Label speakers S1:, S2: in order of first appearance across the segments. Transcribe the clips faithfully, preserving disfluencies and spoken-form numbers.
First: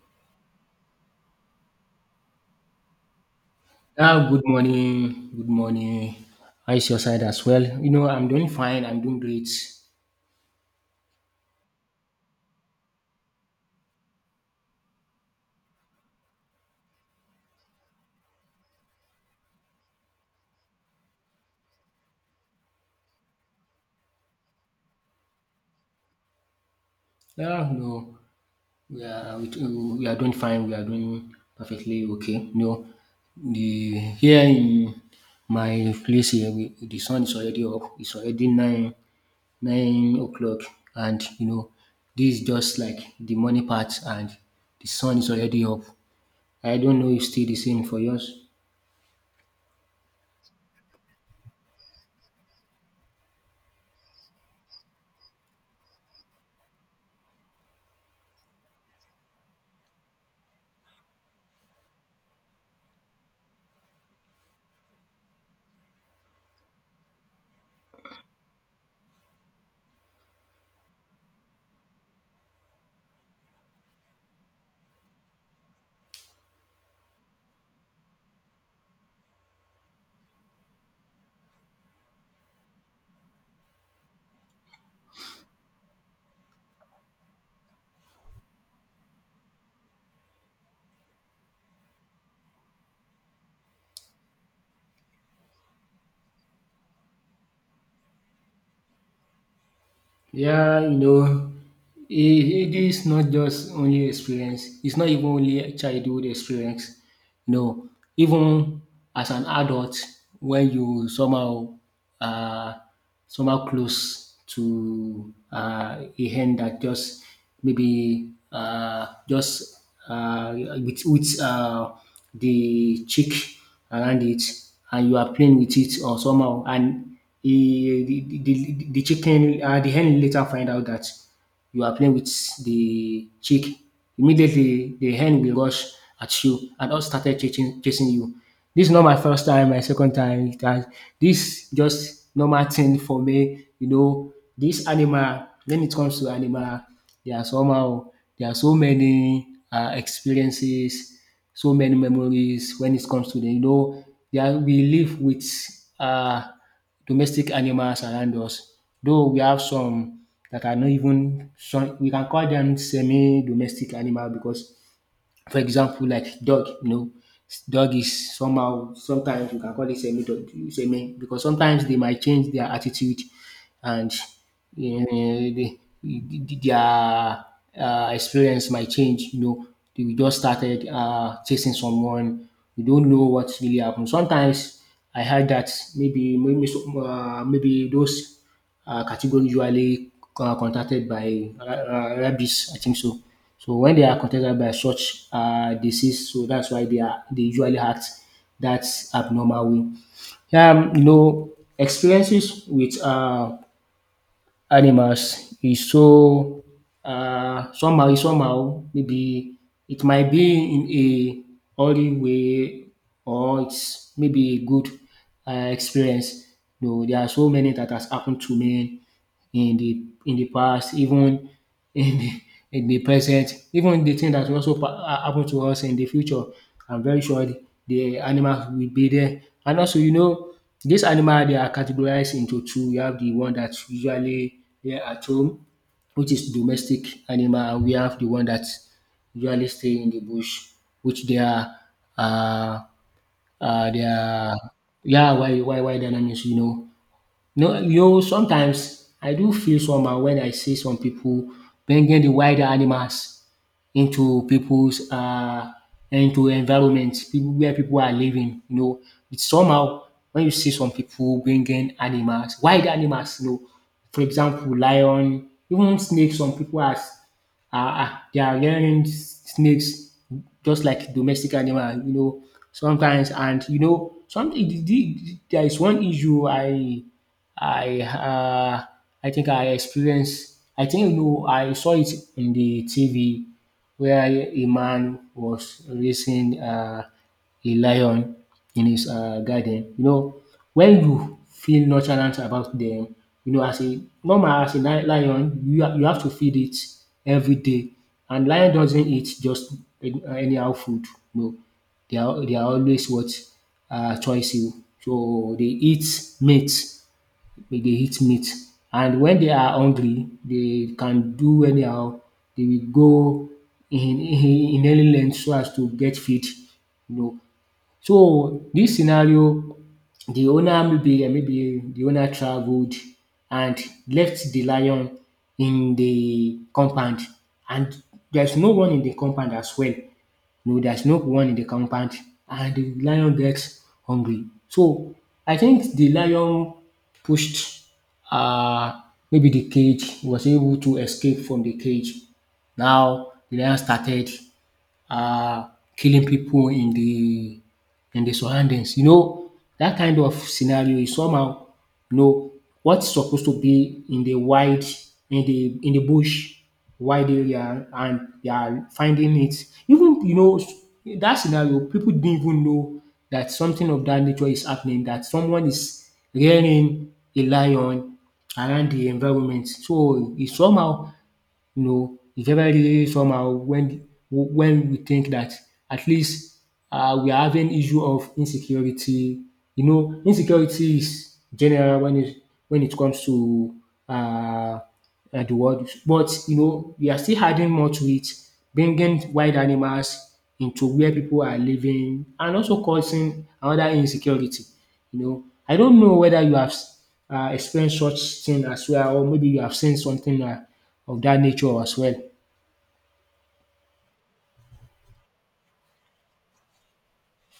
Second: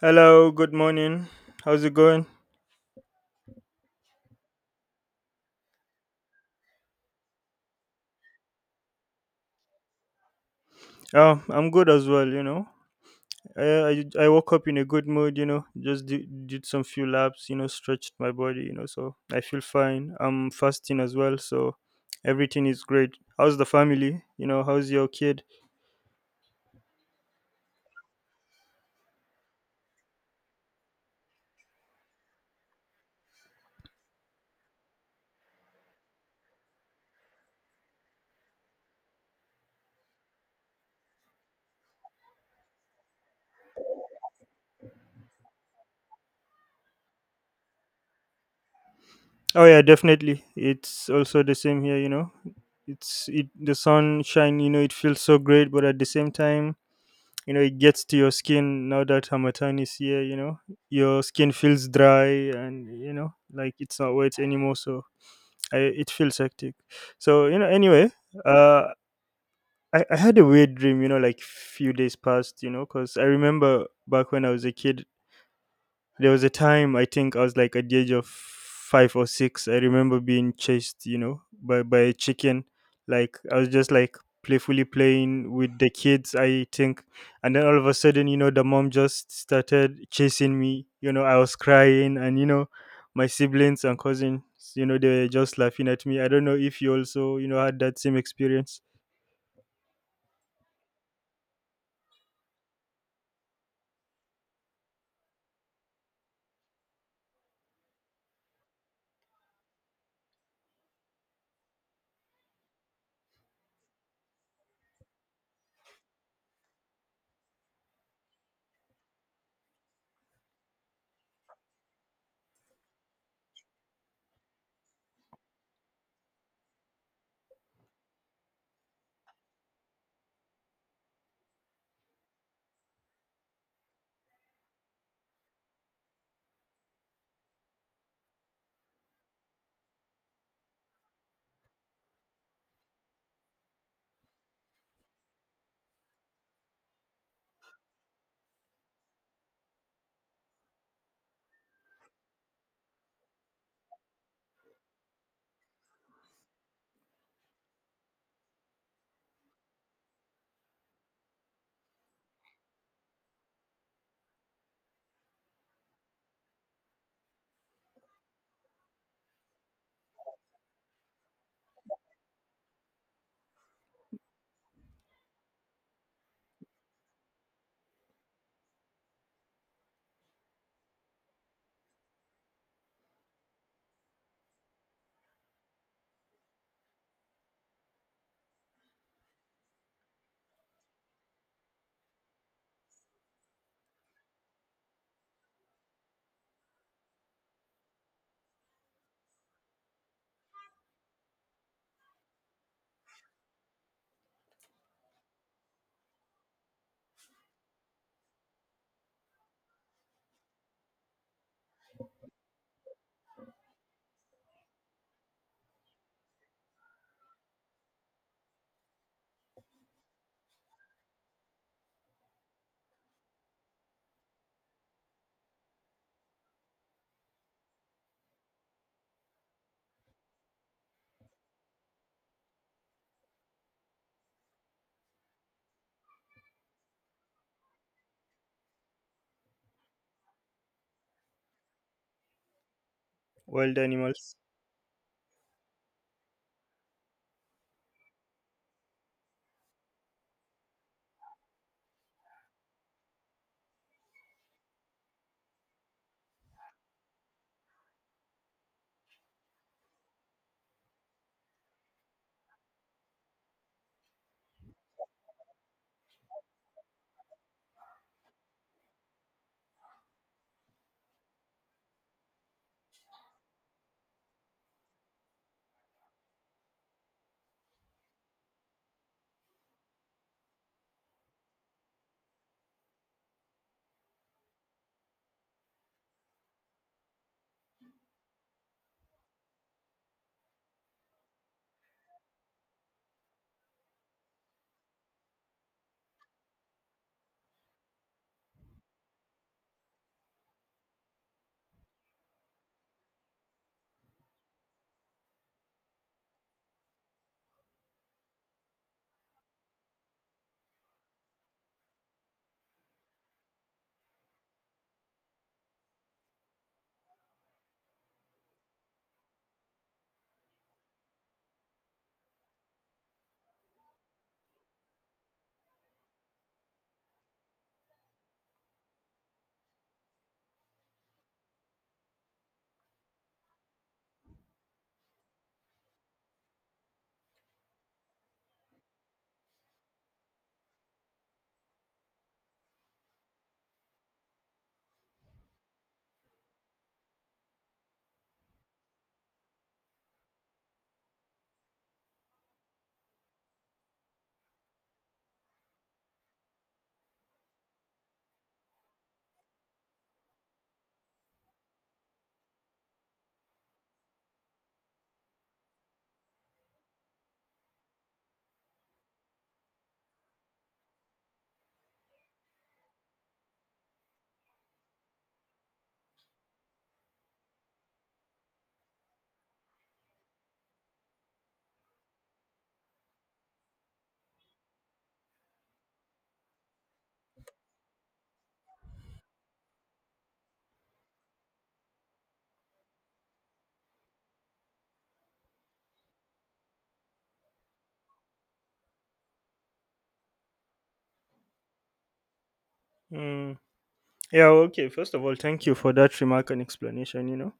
S1: Hello, good morning. How's it going?
S2: Ah, good morning. Good morning. How is your side as well? You know, I'm doing fine. I'm doing great.
S1: Oh, I'm good as well, you know. I, I, I woke up in a good mood, you know, just did, did some few laps, you know, stretched my body, you know, so I feel fine. I'm fasting as well, so everything is great. How's the family? You know, how's your kid?
S2: Yeah, no, we are we, we are doing fine. We are doing perfectly okay. No, the here in my place here, we, the sun is already up. It's already nine nine o'clock, and you know, this is just like the morning part, and the sun is already up. I don't know if still the same for yours.
S1: Oh, yeah, definitely. It's also the same here, you know. It's it the sunshine, you know, it feels so great, but at the same time, you know it gets to your skin now that Hamatan is here, you know, your skin feels dry, and you know, like, it's not wet anymore. So I, it feels hectic. So, you know, anyway, uh I, I had a weird dream, you know, like few days past, you know, because I remember back when I was a kid there was a time I think I was like at the age of five or six. I remember being chased, you know, by by a chicken. Like I was just like playfully playing with the kids, I think, and then all of a sudden, you know, the mom just started chasing me. You know, I was crying, and you know, my siblings and cousins, you know, they were just laughing at me. I don't know if you also, you know, had that same experience.
S2: Yeah, you know, it, it is not just only experience. It's not even only a childhood experience. No, even as an adult, when you somehow uh, somehow close to uh, a hand that just maybe uh, just uh, with with uh, the cheek around it and you are playing with it or somehow and he, the, the, the the chicken uh, the hen later find out that you are playing with the chick. Immediately the hen will rush at you and all started chasing, chasing you. This is not my first time, my second time it has, this just normal thing for me, you know. This animal, when it comes to animal, there are somehow there are so many uh, experiences, so many memories when it comes to the, you know, yeah, we live with uh, domestic animals around us. Though we have some that are not even, some, we can call them semi-domestic animal because, for example, like dog, you know, dog is somehow, sometimes you can call it semi-dog, semi, because sometimes they might change their attitude, and you know, they, their uh, experience might change. You know, they just started uh, chasing someone. We don't know what really happened. Sometimes I heard that maybe maybe some- uh, maybe those uh, categories usually uh, contacted by uh, uh, rabies. I think so. So when they are contacted by such uh, disease, so that's why they are they usually act that abnormal way. Um, you know, experiences with uh, animals is so uh, somehow, is somehow maybe it might be in a hurry way, or it's maybe a good um experience. No, there are so many that has happened to me in the in the past, even in the in the present, even the thing that will also pa- ha happen to us in the future, I'm very sure the the animals will be there. And also, you know, these animal they are categorized into two. You have the one that usually here at home, which is domestic animal, and we have the one that usually stay in the bush, which they are uh,
S1: Wild
S2: uh, they
S1: animals.
S2: are yeah, why why wild animals, you know. No, yo, sometimes I do feel somehow when I see some people bringing the wild animals into people's uh into environment people where people are living. You know, it's somehow when you see some people bringing animals, wild animals. You know, for example, lion, even snakes. Some people are uh, uh, they are rearing snakes just like domestic animal, you know, sometimes. And, you know, some, the- the- there is one issue I I uh, I think I experienced. I think you know I saw it in the T V where a man was racing uh, a lion in his uh, garden. You know, when you feel nonchalant about them, you know, as a normal, as a li- lion, you ha- you have to feed it every day, and lion doesn't eat just any- uh, anyhow food. No, they are they are always what uh, choice you. So they eat meat. They dey eat meat, and when they are hungry they can do anyhow. They will go in in in any length so as to get feed, you know. So this scenario, the owner, maybe maybe the owner traveled and left the lion in the compound, and there's no one in the compound as well. No, there's no one in the compound, and the lion gets hungry. So I think the lion pushed uh maybe the cage, was able to escape from the cage. Now the lion started uh, killing people in the in the surroundings. You know, that kind of scenario is somehow, you know, what's supposed to be in the wide, in the in the bush, wide area, and they are finding it. Even you know in that scenario, people didn't even know that something of that nature is happening, that someone is rearing a lion around the environment. So it's somehow, you know, it's very somehow when when we think that at least uh, we are having issue of insecurity. You know, insecurity is general when it when it comes to uh, uh, the world, but you know, we are still adding more to it, bringing wild animals into where people are living, and also causing another insecurity. You know, I don't know whether you have s- uh, experienced such thing as well, or maybe you have seen something uh, of that nature as well.
S1: Mm. Yeah, okay. First of all, thank you for that remark and explanation, you know.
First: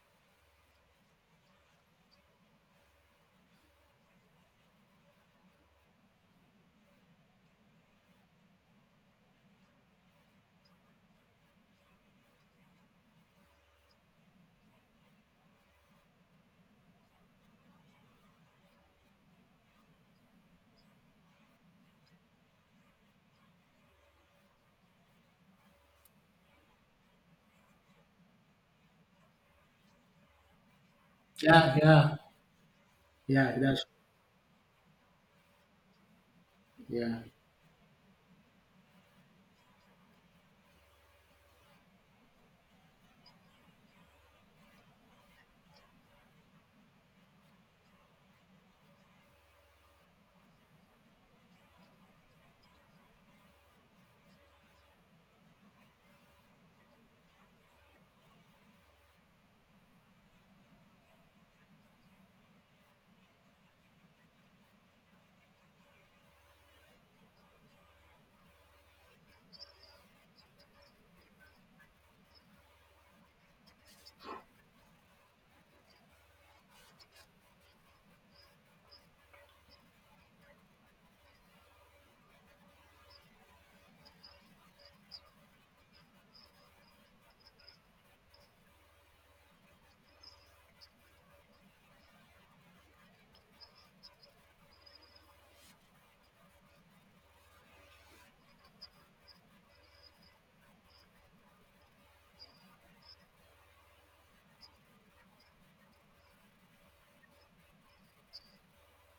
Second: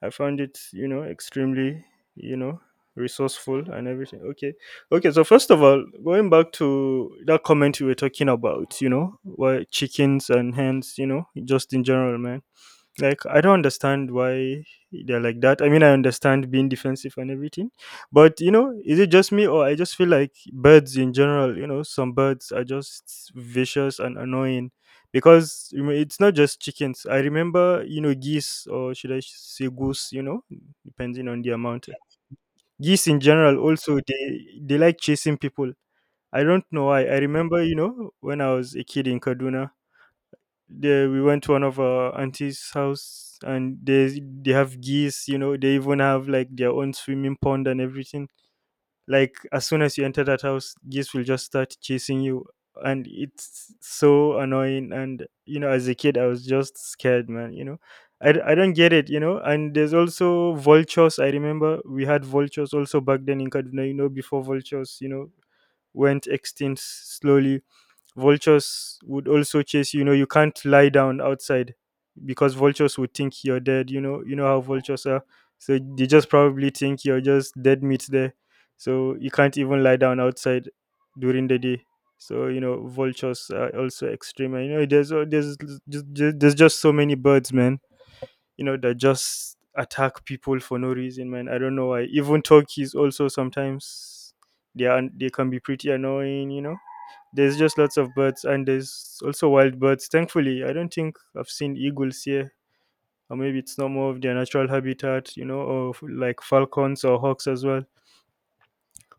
S1: I found it, you know, extremely, you know, resourceful and everything. Okay. Okay. So, first of all, going back to that comment you were talking about, you know, why chickens and hens, you know, just in general, man. Like, I don't understand why they're like that. I mean, I understand being defensive and everything, but you know, is it just me, or I just feel like birds in general? You know, some birds are just vicious and annoying, because you know, it's not just chickens. I remember, you know, geese, or should I say goose? You know, depending on the
S2: Yeah,
S1: amount.
S2: yeah,
S1: Geese in
S2: yeah,
S1: general
S2: that's
S1: also they they like chasing people. I don't know why. I
S2: yeah,
S1: remember, you know, when I was a kid in Kaduna, there we went to one of our auntie's house, and they they have geese. You know, they even have like their own swimming pond and everything. Like, as soon as you enter that house, geese will just start chasing you, and it's so annoying. And you know, as a kid, I was just scared, man. You know. I, d- I don't get it, you know. And there's also vultures. I remember we had vultures also back then in Kaduna, you know, before vultures, you know, went extinct slowly, vultures would also chase you. You know, you can't lie down outside, because vultures would think you're dead. You know, you know how vultures are. So they just probably think you're just dead meat there. So you can't even lie down outside during the day. So you know, vultures are also extreme. And, you know, there's uh, there's just, just- there's just so many birds, man. You know, that just attack people for no reason, man. I don't know why. Even turkeys also sometimes they are they can be pretty annoying. You know. There's just lots of birds, and there's also wild birds. Thankfully, I don't think I've seen eagles here, or maybe it's not more of their natural habitat, you know, or f- like falcons or hawks as well.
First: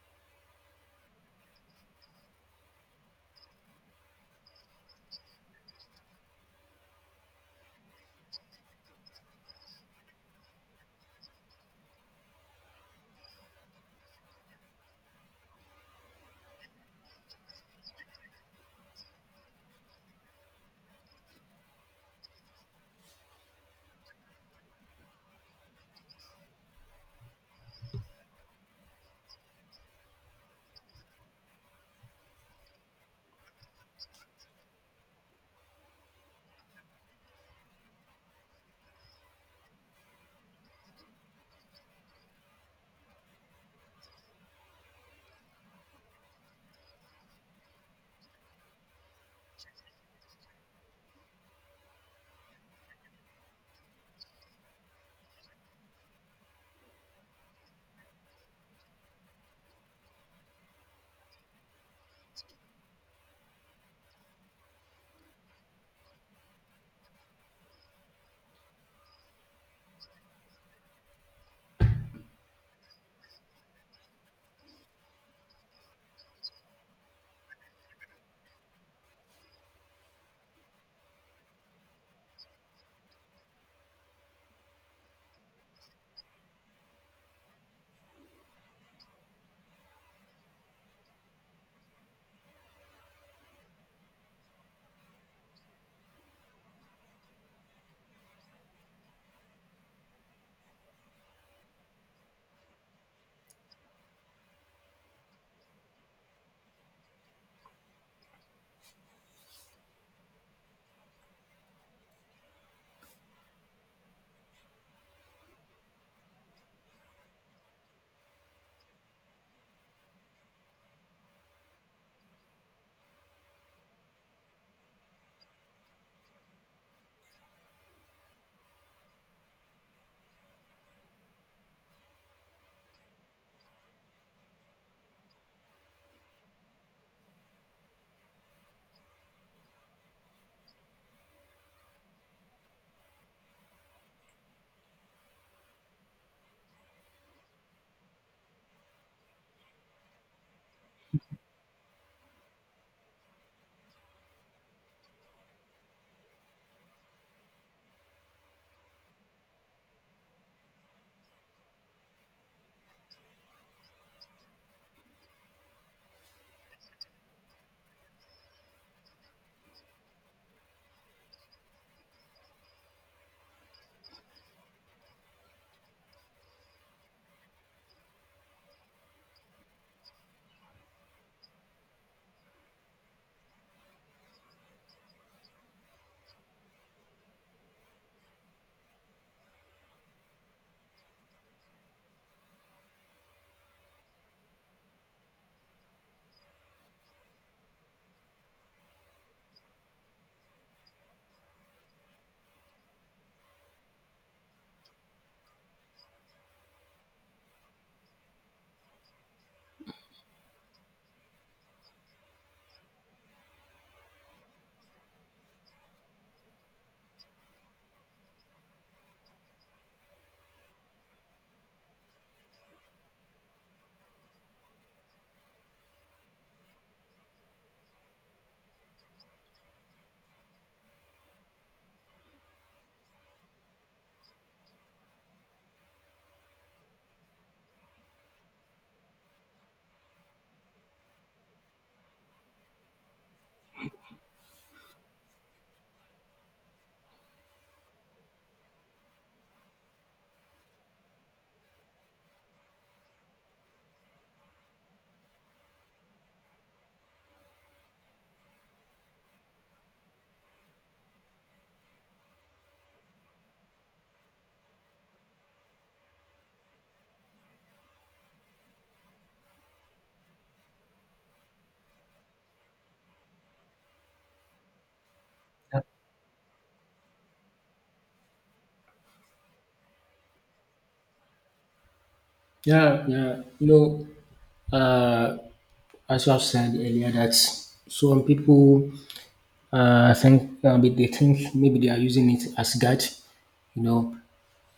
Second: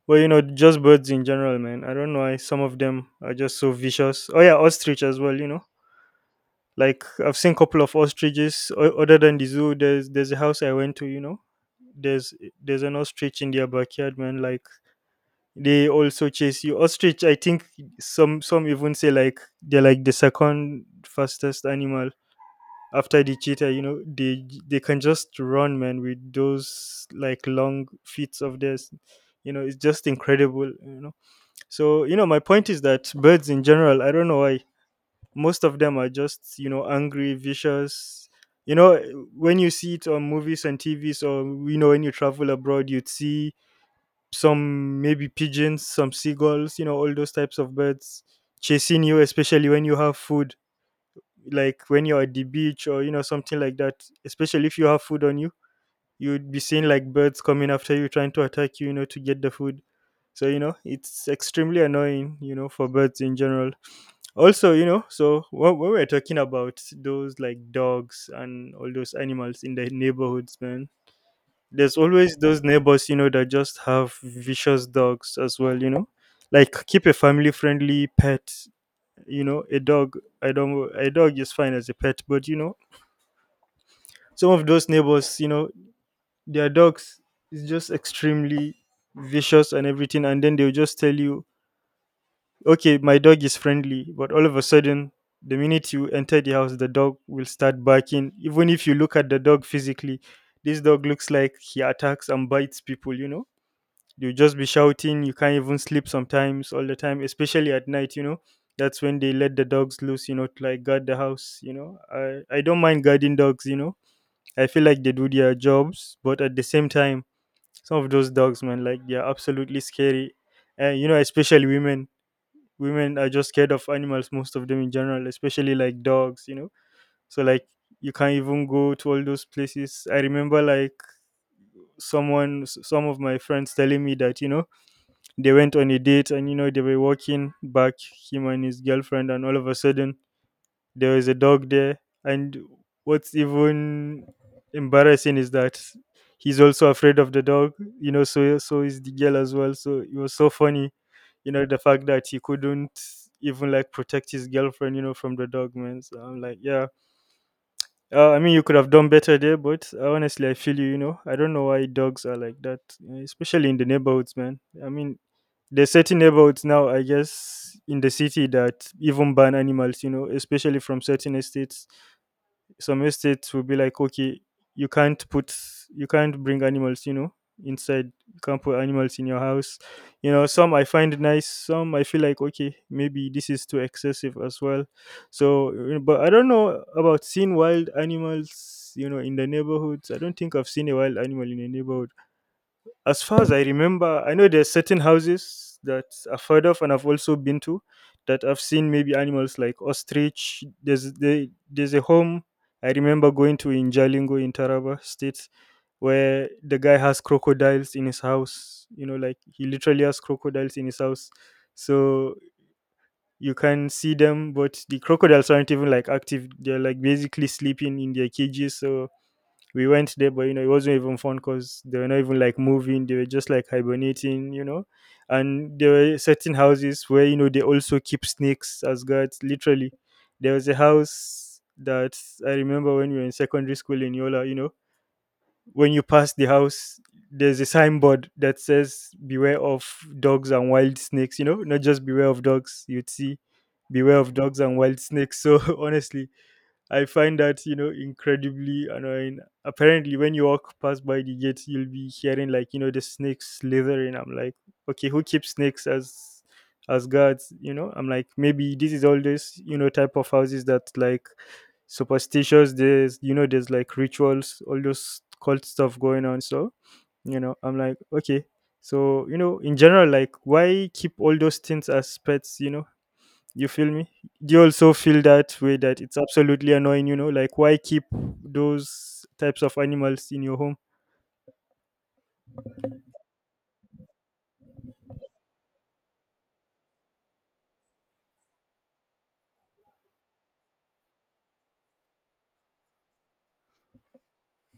S1: But you know, just birds in general, man. I don't know why some of them are just so vicious. Oh yeah, ostrich as well, you know. Like, I've seen couple of ostriches. O- other than the zoo, there's there's a house I went to, you know. There's there's an ostrich in their backyard, man. Like, they also chase you. Ostrich, I think some some even say like they're like the second fastest animal after the cheetah. You know, they they can just run, man, with those like long feet of theirs. You know, it's just incredible. You know, so you know, my point is that birds in general, I don't know why most of them are just, you know, angry, vicious. You know, when you see it on movies and T Vs, or you know, when you travel abroad, you'd see some maybe pigeons, some seagulls, you know, all those types of birds chasing you, especially when you have food, like when you're at the beach or, you know, something like that. Especially if you have food on you, you'd be seeing like birds coming after you, trying to attack you, you know, to get the food. So, you know, it's extremely annoying, you know, for birds in general. Also, you know, so when, when we're talking about those like dogs and all those animals in the neighborhoods, man, there's always those neighbors, you know, that just have vicious dogs as well, you know, like, keep a family friendly pet. You know, a dog I don't a dog is fine as a pet, but you know, some of those neighbors, you know, their dogs is just extremely vicious and everything, and then they'll just tell you, okay, my dog is friendly, but all of a sudden, the minute you enter the house, the dog will start barking. Even if you look at the dog physically, this dog looks like he attacks and bites people, you know. You'll just be shouting. You can't even sleep sometimes, all the time, especially at night, you know. That's when they let the dogs loose, you know, to like guard the house, you know. I, I don't mind guarding dogs, you know. I feel like they do their jobs, but at the same time, some of those dogs, man, like, they're absolutely scary. And, you know, especially women. Women are just scared of animals, most of them in general, especially like dogs, you know. So, like, you can't even go to all those places. I remember, like, someone s- some of my friends telling me that, you know, they went on a date, and you know, they were walking back, him and his girlfriend, and all of a sudden there was a dog there. And what's even embarrassing is that he's also afraid of the dog, you know, so so is the girl as well. So it was so funny, you know, the fact that he couldn't even like protect his girlfriend, you know, from the dog, man. So I'm like, yeah. Uh, I mean, you could have done better there, but uh, honestly, I feel you. You know, I don't know why dogs are like that, uh, especially in the neighborhoods, man. I mean, there's certain neighborhoods now, I guess, in the city that even ban animals, you know, especially from certain estates. Some estates will be like, okay, you can't put, you can't bring animals, you know, inside. You can't put animals in your house. You know, some I find nice, some I feel like, okay, maybe this is too excessive as well. So, uh, but I don't know about seeing wild animals, you know, in the neighborhoods. I don't think I've seen a wild animal in a neighborhood. As far as I remember, I know there's certain houses that I've heard of and I've also been to that I've seen maybe animals like ostrich. There's there, there's a home I remember going to in Jalingo in Taraba State, where the guy has crocodiles in his house. You know, like, he literally has crocodiles in his house. So you can see them, but the crocodiles aren't even like active. They're like basically sleeping in their cages. So we went there, but you know, it wasn't even fun, because they were not even like moving, they were just like hibernating, you know. And there were certain houses where, you know, they also keep snakes as guards, literally. There was a house that I remember when we were in secondary school in Yola, you know, when you pass the house, there's a signboard that says beware of dogs and wild snakes, you know, not just beware of dogs, you'd see beware of dogs and wild snakes. So honestly, I find that, you know, incredibly annoying. Apparently, when you walk past by the gate, you'll be hearing like, you know, the snakes slithering. I'm like, okay, who keeps snakes as as guards? You know, I'm like, maybe this is all this, you know, type of houses that like superstitious. There's, you know, there's like rituals, all those cult stuff going on. So you know, I'm like, okay. So you know, in general, like, why keep all those things as pets? You know, you feel me? Do you also feel that way that it's absolutely annoying, you know? Like, why keep those types of animals in your home?
S2: yeah, yeah. You know, uh, as you have said earlier, that some people uh think uh, they they think maybe they are using it as God, you know.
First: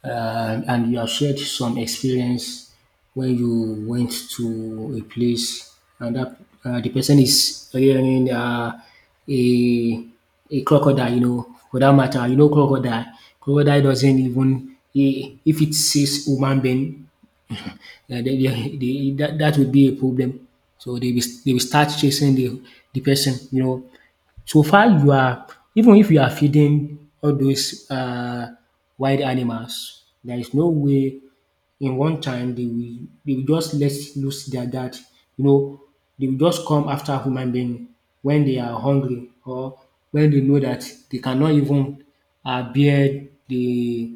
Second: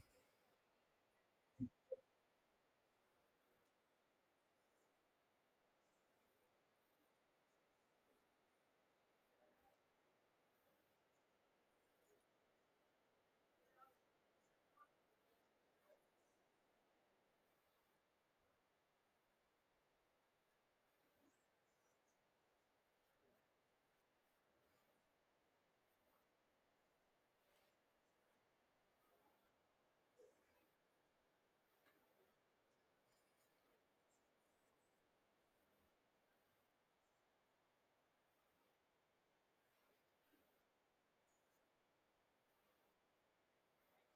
S2: uh, and you have shared some experience when you went to a place and that uh, the person is wearing uh, a a crocodile, you know, for that matter, you know, crocodile. Crocodile doesn't even i- if it sees human being, uh, they, they, they, that that would be a problem. So they will, they will start chasing the the person, you know. So far you are, even if you are feeding all those uh wild animals, there is no way in one time they will they will just let loose their guard. You know, they will just come after human being when they are hungry, or when they know that they cannot even uh bear the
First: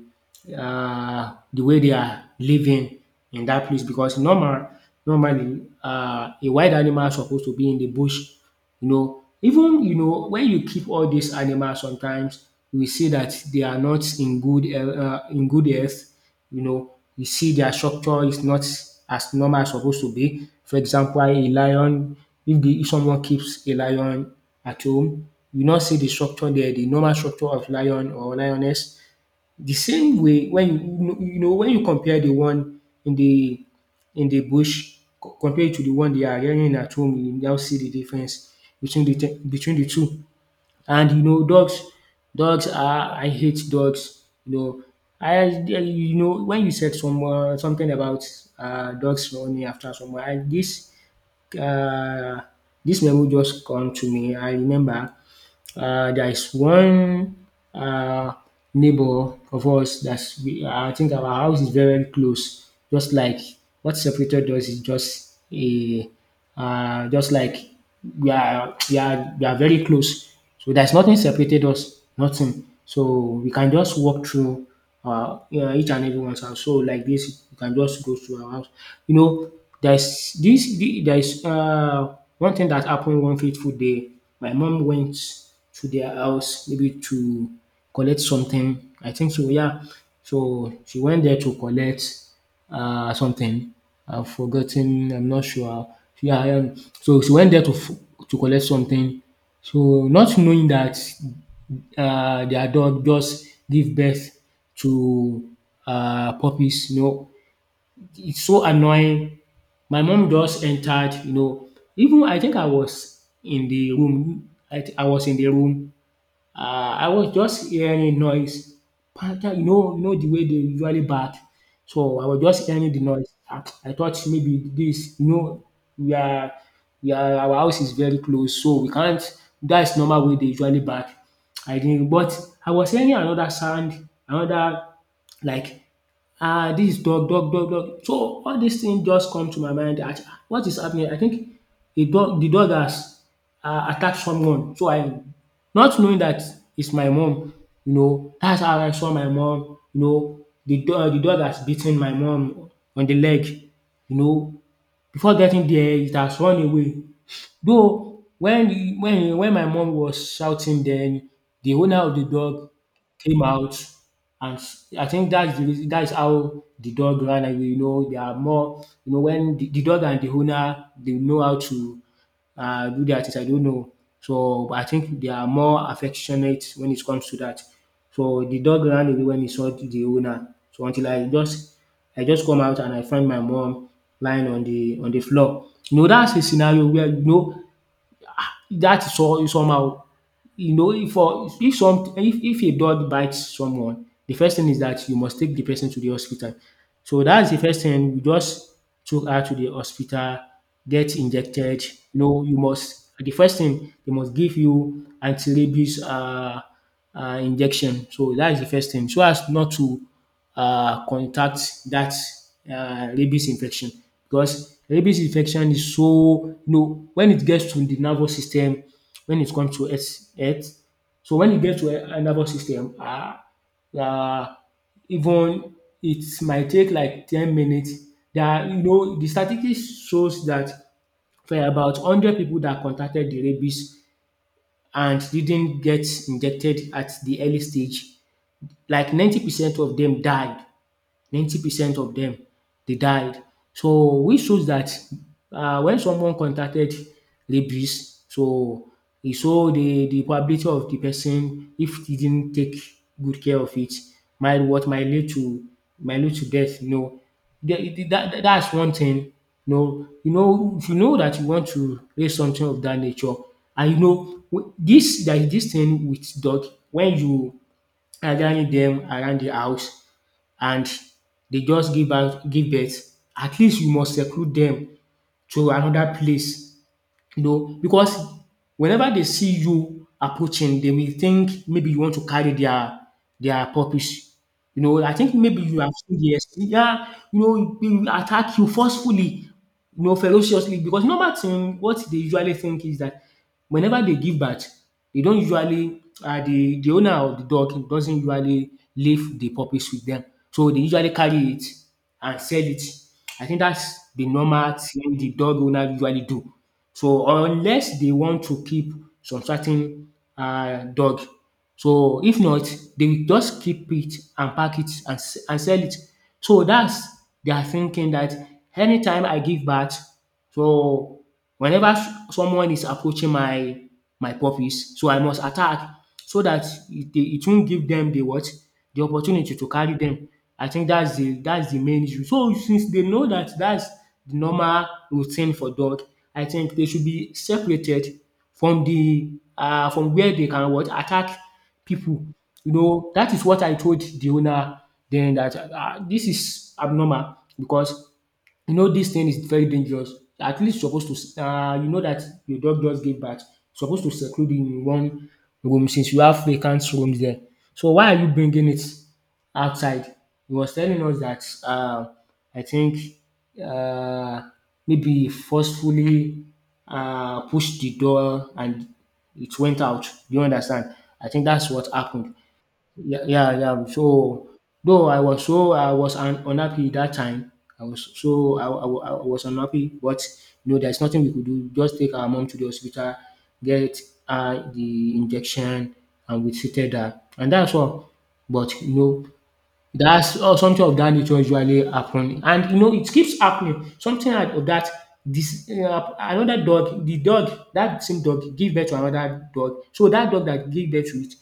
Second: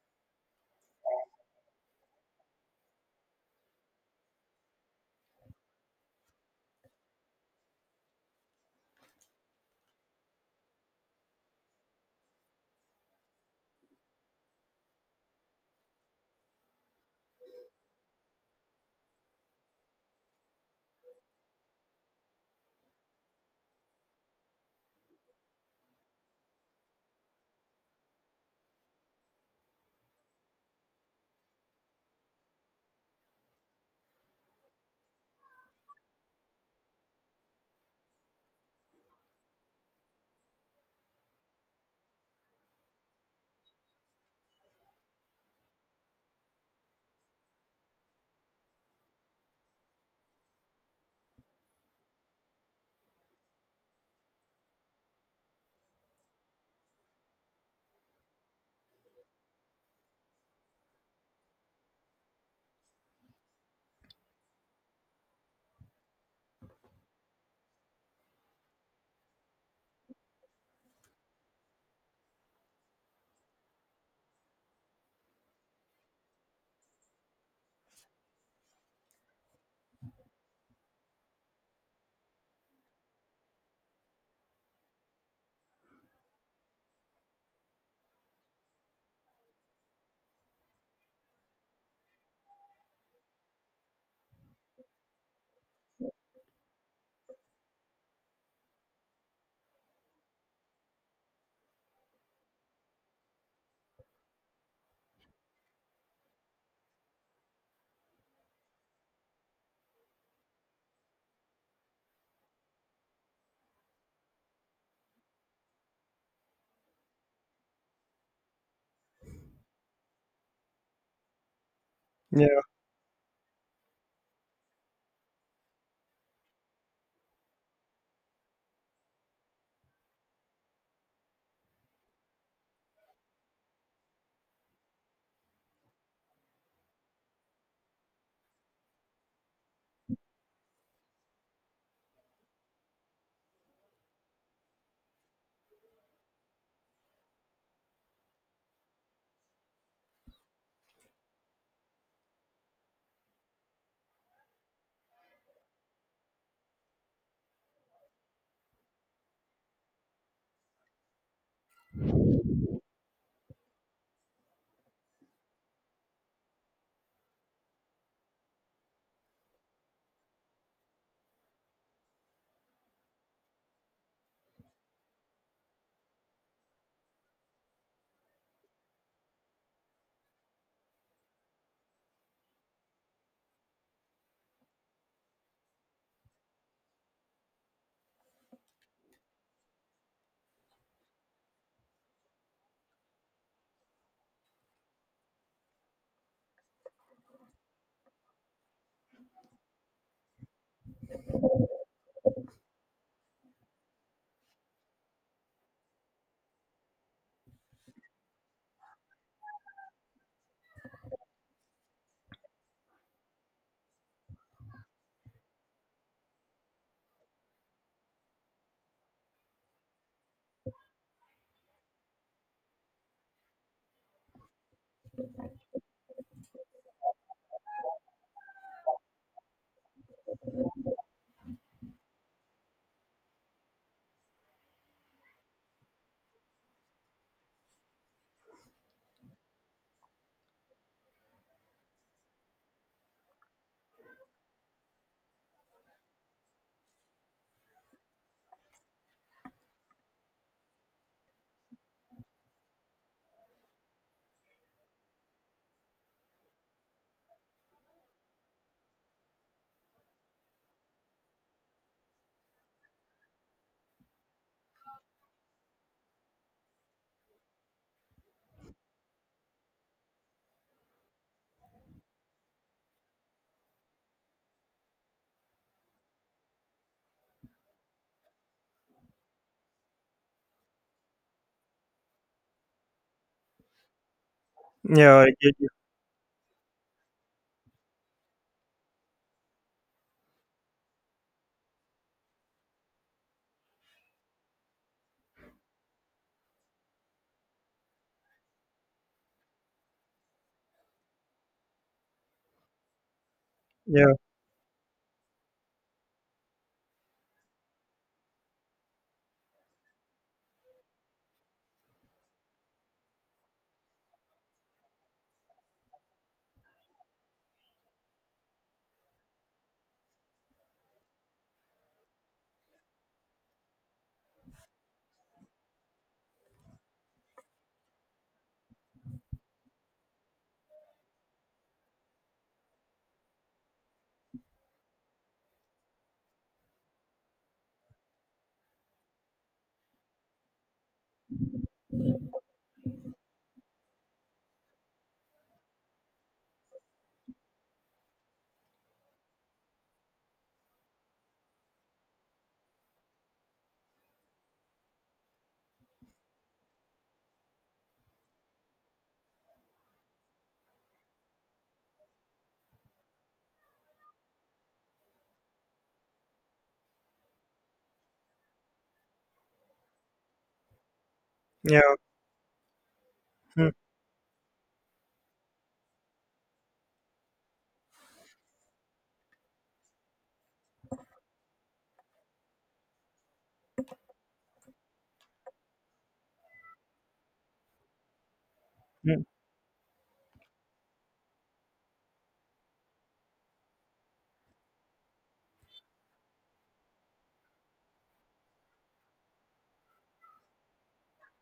S2: uh, the way they are living in that place, because normal normally uh, a wild animal is supposed to be in the bush. You know, even you know when you keep all these animals, sometimes you will see that they are not in good health- uh, in good health. You know, you see their structure is not as normal as suppose to be. For example, a lion, if the if someone keeps a lion at home, you not see the structure there, the normal structure of lion or lioness. The same way, when you you know when you compare the one in the in the bush, co- compared to the one they are rearing at home, you now see the difference between the te- between the two. And you know, dogs, dogs are I hate dogs. You know, I you know when you said some uh, something about uh, dogs running after someone, I, this uh, this memo just come to me. I remember uh, there is one uh, neighbor of us that's we, I think our house is very close. Just like what separated us is just a uh, just like we are we are we are very close. So there's nothing separated us, nothing. So we can just walk through uh, yeah, each and everyone's house. So like this, you can just go to our house. You know, there's this the- there's uh one thing that happened one fateful day. My mom went to their house maybe to collect something. I think so, yeah. So she went there to collect uh, something. I've forgotten. I'm not sure. Yeah, um, so she went there to f- to collect something. So not knowing that uh, the adult just give birth to uh, puppies, you know, it's so annoying. My mom just entered, you know. Even I think I was in the room. I, th- I was in the room. um I was just hearing noise, Panther, you know, you know the way they usually bark. So I was
S1: Yeah,
S2: just hearing the noise, um I thought maybe this, you know, we are we are our house is very close, so we can't. That's normal way they usually bark. I didn't, but I was hearing another sound, another, like, um dis dog dog dog dog. So all these things just come to my mind, dat um what is happening? I think the dog the dog has um attacked someone. So I, not knowing that it's my mom, you know, that's how I saw my mom. You know, the dog the dog has beaten my mom on the leg, you know. Before getting there it has run away. Though when when when my mom was shouting then, the owner of the dog came out, and s- I think that's the reason, that's how the dog ran away. You know, they are more, you know, when the, the dog and the owner, they know how to uh, do their things. I don't know. So I think they are more affectionate when it comes to that. So the dog ran away when he saw the owner. So until I just I just come out and I find my mom lying on the on the floor. You know that's a scenario where you know that is all somehow. You know if for if some if if a dog bites someone, the first thing is that you must take the person to the hospital. So that's the first thing. We just took her to the hospital, get injected. You know, you must, the first thing they must give you anti-rabies uh, uh, injection. So that is the first thing, so as not to uh, contact that uh, rabies infection, because rabies infection is so, you know, when it gets to the nervous system, when it comes to health, health. So when it gets to a a nervous system, ah, yeah, even it might take like ten minutes. There are, you know, the statistics shows that for about one hundred people that contracted the rabies and didn't get injected at the early stage. Like ninety percent of them died. ninety percent of them, they died. So which shows that um wen someone contacted rabies, so e show the the probability of the person, if he didn't take good care of it, might what might lead to, might lead to death, you know. The- the- that, that that's one thing, you know. You know, if you know that you want to raise something of that nature, and you know w- this that this thing with dog, when you gathering them around the house, and they just give out give birth, at least you must seclude them to another place, you know, because whenever they see you approaching, they will think maybe you want to carry their their purpose. You know, I
S1: yeah, I
S2: think
S1: get
S2: maybe
S1: you.
S2: you have seen the ex- yeah, you know, they will attack you forcefully, you know, ferociously. Because normal thing, what they usually think is that whenever they give birth, they don't usually uh, the the owner of the dog doesn't usually leave the puppies with them, so they usually carry it and sell it. I think that's
S1: Yeah,
S2: the normal thing the dog owner usually do. So unless they want to keep some certain uh, dog. So if not, they will just keep it and pack it and, s- and sell it. So that's their thinking that anytime I give birth, so whenever s- someone is approaching my, my puppies, so I must attack, so that it dey it won't give them the what? The opportunity to carry them. I think that's the that's the main issue. So since they know that that's the normal routine for dog, I think they should be separated from the uh from where they can, what? Attack people. You know, that is what I told the owner then that um dis is abnormal, because you know this thing is very dangerous. At least you suppose to uh, you know, that your dog just gave birth, you suppose to seclude in one room since you have vacant rooms there. So why are you bringing it outside? He was telling us that, uh, I think uh, maybe forcefully uh, pushed the door and it went out. Do you understand? I think that's what
S1: yeah.
S2: happened. Yeah, yeah,
S1: Mm,
S2: yeah. So though I was so I was un- unhappy that time. I was so I, I, I was unhappy, but you know, there's nothing we could do. Just take our mom to the hospital, get uh, the injection, and we treated her, and that's all. But you
S1: mm,
S2: know, that's uh, something of that nature usually happen, and you know, it keeps happening. Something like of that. This uh, another dog, the dog that same dog give birth to another dog. So that dog that give birth to it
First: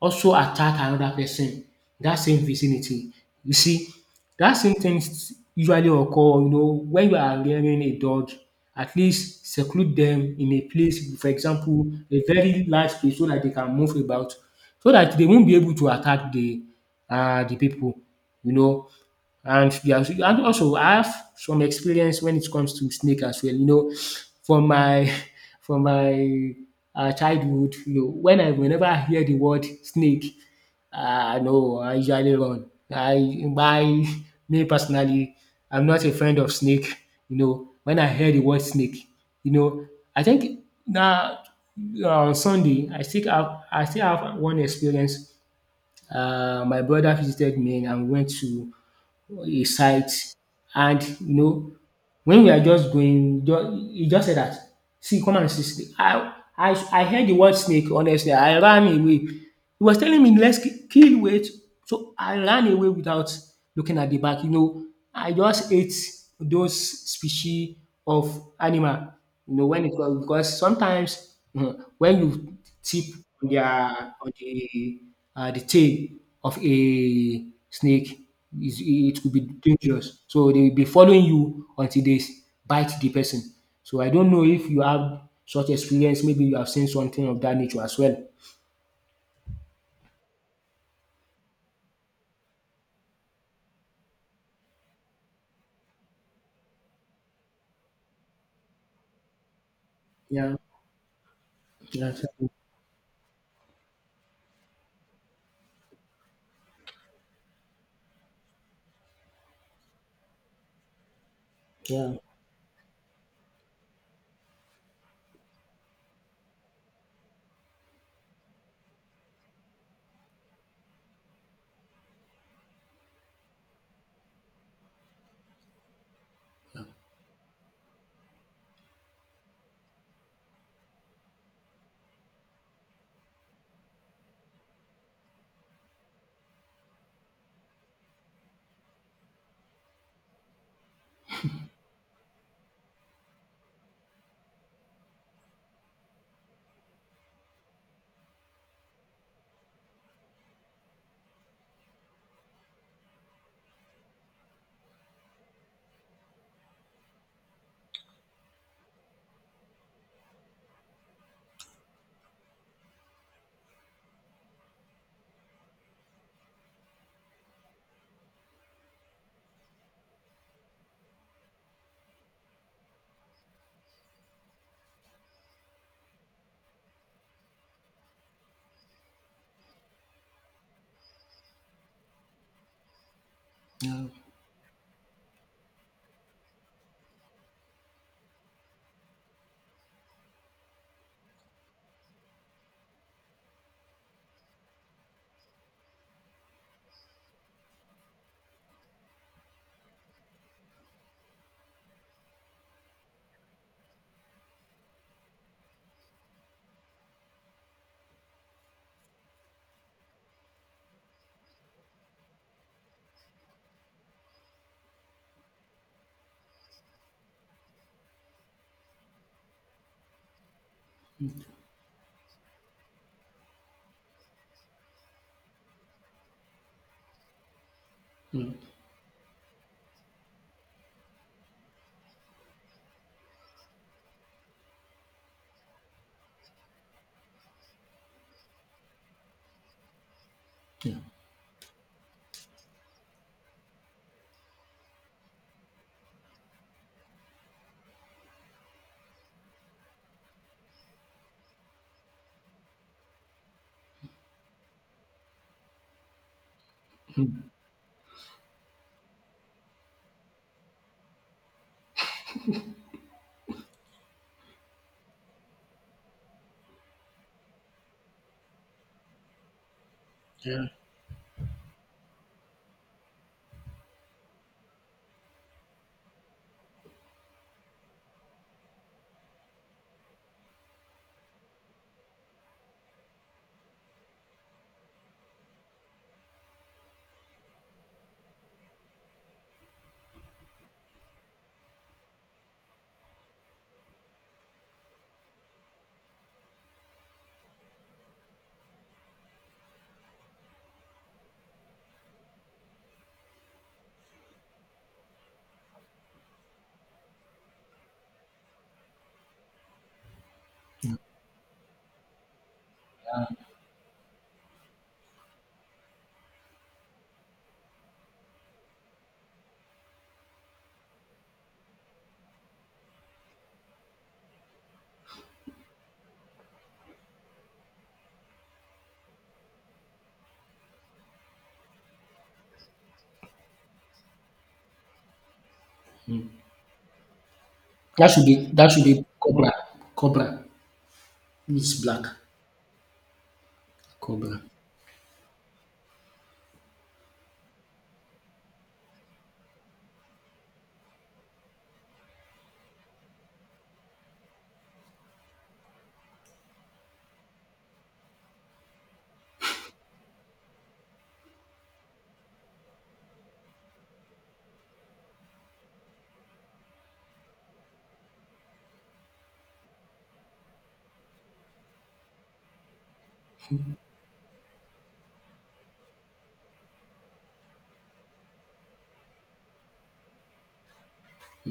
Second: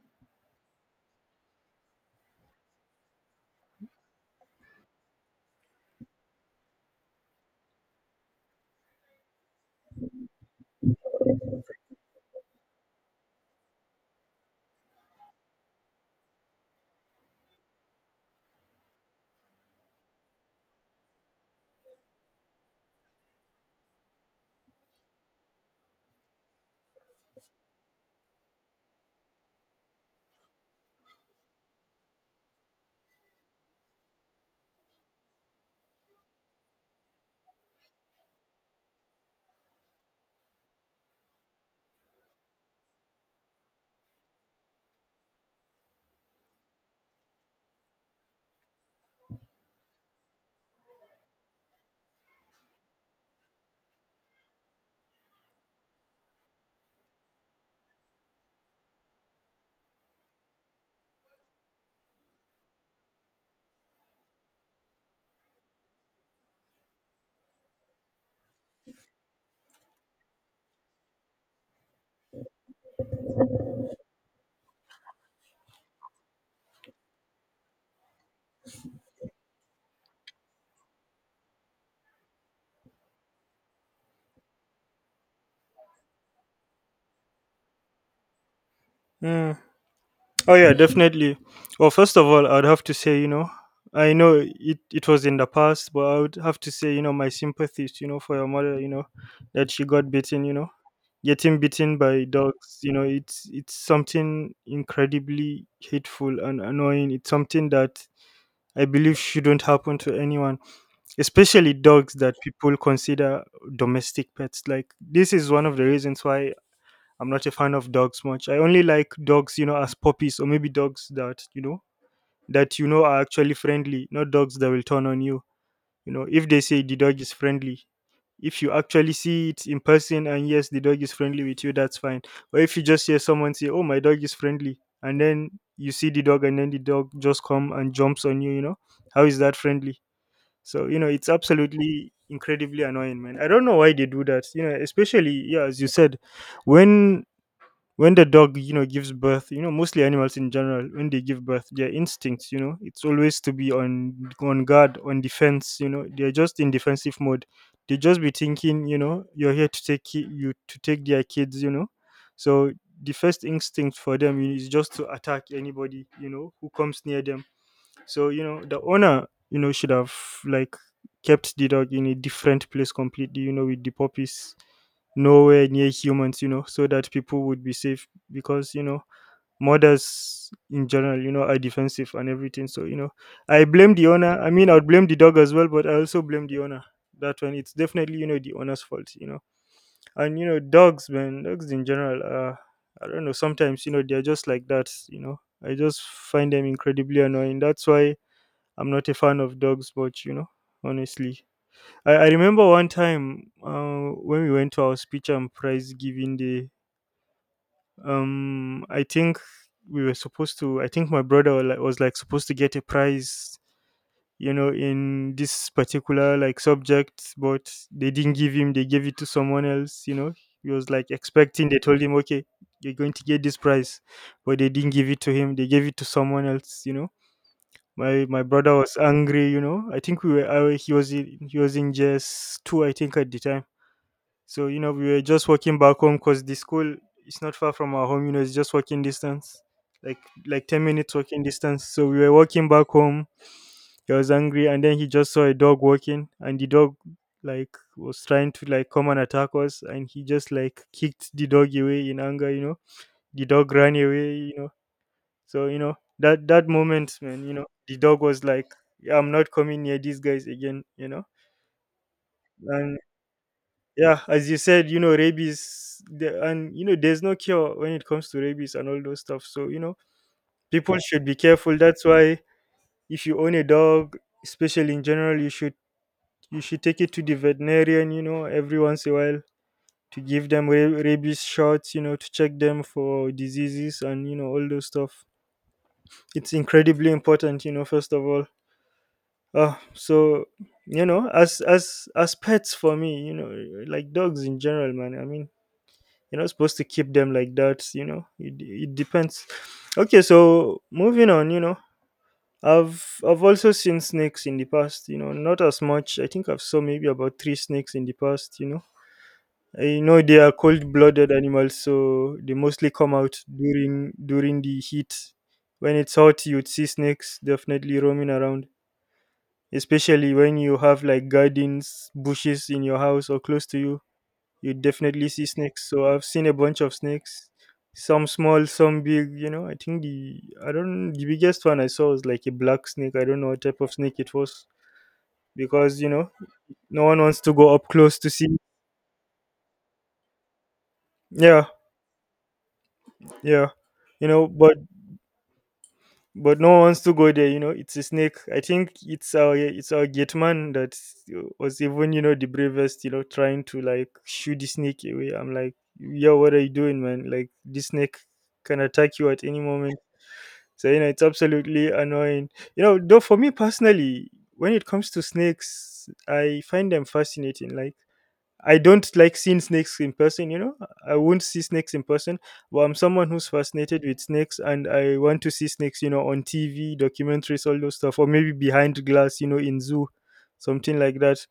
S2: also attack another person that same vicinity. You see, that same things usually occur, you know, when you are rearing a dog, at least seclude them in a place, for example, a very large place so that they can move about, so that they won't be able to attack the uh, the people, you know. And they and also I have some experience when it comes to snake as well. You know, from my from my um childhood, you know, when I whenever I hear the word snake, ah no, I usually run. I my Me personally, I'm not a friend of snake. You know, when I hear the word snake, you know, I think na uh, on Sunday I still have I still have one experience. Uh, my brother visited me and we went to a site, and you know, when we are just going ju- he just said that, see, come and see snake. I I I heard the word snake, honestly, I ran away. He was telling me, let's ki- kill, wait. So I ran away without looking at the back, you know. I just ate those species of animal, you know, when it was, because sometimes um when you tip on their, on the um the tail of a snake, is it could be dangerous. So they will be following you until they bite the person. So I don't know if you have such experience. Maybe you have seen something of that nature as well.
S1: mm. Oh, yeah, definitely. Well, first of all, I'd have to say, you know, I know it, it was in the past, but I would have to say, you know, my sympathies, you know, for your mother, you know, that she got bitten, you
S2: Yeah,
S1: know. Getting bitten
S2: yeah,
S1: by dogs, you know it's it's something incredibly hateful and annoying. It's something that I believe shouldn't happen to anyone, especially dogs
S2: yeah,
S1: that people consider domestic pets. Like, this is one of the reasons why I'm not a fan of dogs much. I only like dogs, you know as puppies, or maybe dogs that you know that you know are actually friendly, not dogs that will turn on you you know, If they say the dog is friendly, if you actually see it in person and yes, the dog is friendly with you, that's fine. Or if you just hear someone say, "Oh, my dog is friendly," and then you see the dog and then the dog just come and jumps on you, you know, How is that friendly? So, you know, it's absolutely incredibly annoying, man. I don't know why they do that. You know, especially, yeah, as you said, when when the dog you know gives birth. you know mostly animals in general, when they give birth, their instincts, you know it's always to be on on guard, on defense. you know they're just in defensive mode. They just be thinking, you know you're here to take ki- you to take their kids you know so the first instinct for them is just to attack anybody you know who comes near them. So, you know the owner, you know, should have, like, kept the dog in a different place completely. You know, with the puppies nowhere near humans. You know, so that people would be safe, because you know murders in general, you know, are defensive and everything. So, you know, I blame
S2: yeah,
S1: the owner. I mean, I would blame the dog as well, but I also blame the owner. That one, it's definitely you know the owner's fault. You know, and you know dogs, man, dogs in general are. I don't know. Sometimes, you know they're just like that. You know, I just find them incredibly annoying. That's why I'm not a fan of dogs much, you know, honestly. I, I remember one time, uh, when we went to our speech and prize giving day. Um, I think we were supposed to. I think my brother was like, was like supposed to get a prize, you know, in this particular like subject, but they didn't give him. They gave it to someone else. You know, he was like expecting. They told him, okay, you're going to get this prize, but they didn't give it to him. They gave it to someone else. You know my my
S2: mm,
S1: brother was angry you know i think we were I, he was in, he was in js two, I think, at the time. So, you know we were just walking back home, because the school is not far from our home. You know it's just walking distance, like, like ten
S2: yeah,
S1: minutes walking distance, so we were walking back home. He was angry, and then he just saw a dog walking, and the dog, like, was trying to, like, come and attack us, and he just, like, kicked the dog away in anger you know The dog ran away you know So, you know that that moment, man. You know the dog was like, "Yeah, I'm not coming near these guys again." You know, and, yeah, as you said, you know rabies, the, and you know there's no cure when it comes to rabies and all those stuff. So, you know
S2: yeah.
S1: people— yeah —should be careful. That's why, if you own a dog, especially in general, you should you should take it to the veterinarian. You know every once in a while, to give them ra- rabies shots. You know to check them for diseases and you know all those stuff. It's incredibly important. You know first of all. Uh, so you know, as as as pets for me, you know, like dogs in general, man. I mean, you're not supposed to keep them like that. You know, it it depends. Okay, so moving on. You know, I've I've also seen snakes in the past. You know, not as much. I think I've saw maybe about three snakes in the past. You know, I know they are cold-blooded animals, so they mostly come out during during the heat. When it's hot, you'd see snakes definitely roaming around, especially when you have, like, gardens, bushes in your house or close to you, you definitely see snakes. So I've seen a bunch of snakes, some small, some big. You know, I think the I don't the biggest one I saw was like a black snake. I don't know what type of snake it was, because you know no one wants to go up
S2: That
S1: close
S2: should
S1: to
S2: be,
S1: see.
S2: that should be cobra. Cobra.
S1: Yeah,
S2: It's black.
S1: yeah, you
S2: Cobra.
S1: know, but but no one wants to go there. You know, it's a snake. I think it's our it's our gate man that was even, you know the bravest. You know, trying to, like, shoot the snake away. I'm like, yo, what are you doing, man? Like, this snake can attack you at any moment. So, you know, it's absolutely annoying. You know, though for me personally, when it comes to snakes, I find them fascinating. Like, I don't like seeing snakes in person, you know. I won't see snakes in person, but I'm someone who's fascinated with snakes and I want to see snakes, you know, on T V, documentaries, all those stuff, or maybe behind glass, you know, in zoo, something like that.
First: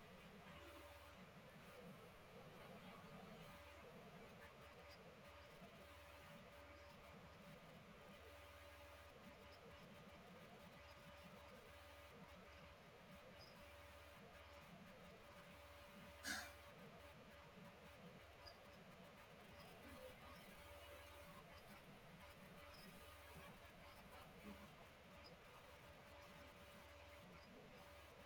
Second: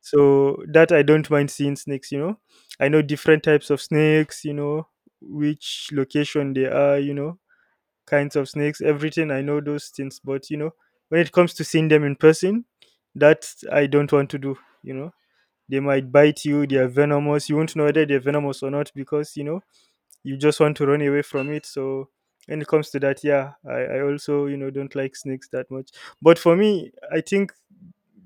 S1: So that I don't mind seeing snakes, you know. I know different types of snakes, you know, which location they are, you know, kinds of snakes, everything. I know those things, but you know, when it comes to seeing them in person, that I don't want to do, you know they might bite you, they are venomous. You won't know whether they're venomous or not, because you know you just want to run away from it. So, when it comes to that, yeah, i, I also you know don't like snakes that much. But for me, I think,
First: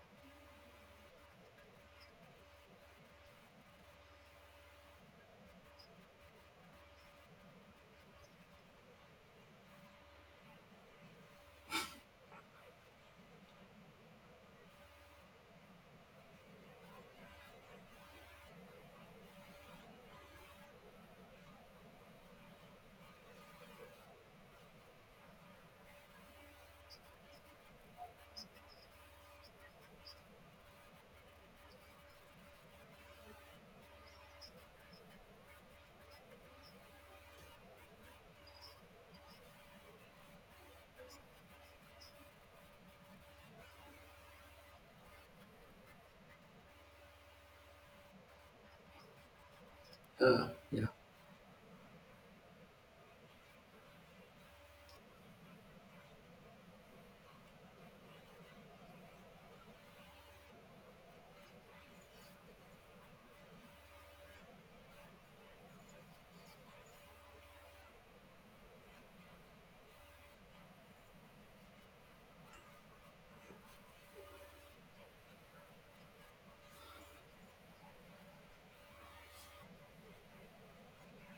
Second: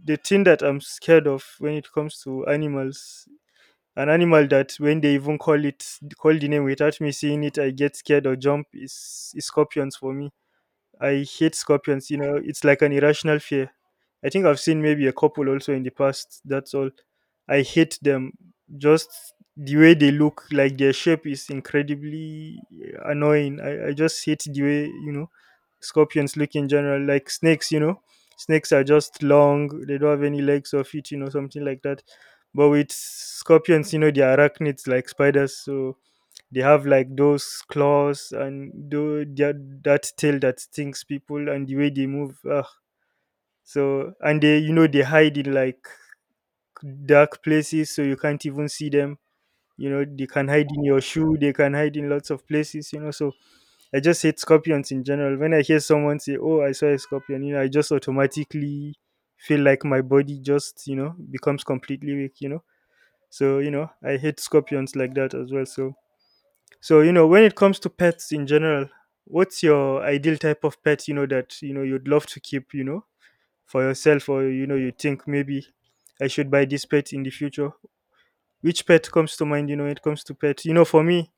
S1: the thing that I'm scared of when it comes to animals, an animal that when they even call it, call the name without me seeing it, I get scared or jump, is, is scorpions for me. I hate scorpions, you know, it's like an irrational fear. I think I've seen maybe a couple also in the past, that's all. I hate them. Just the way they look, like, their shape is incredibly annoying. I, I just hate the way, you know, scorpions look in general. Like snakes, you know, snakes are just long, they don't have any legs or feet, you know, something like that. But with scorpions, you know, they are arachnids like spiders, so they have, like, those claws and tho- their, that tail that stings people, and the way they move. Ugh. So, and they you know they hide in, like, dark places, so you can't even see them. You know they can
S2: Uh,
S1: hide in
S2: yeah.
S1: your shoe. They can hide in lots of places. You know so I just hate scorpions in general. When I hear someone say, "Oh, I saw a scorpion," you know I just automatically feel like my body just you know becomes completely weak. You know so, you know I hate scorpions like that as well. So so, you know, when it comes to pets in general, what's your ideal type of pet, you know, that, you know, you'd love to keep, you know, for yourself, or, you know, you think maybe I should buy this pet in the future? Which pet comes to mind, you know, when it comes to pets? You know, for me,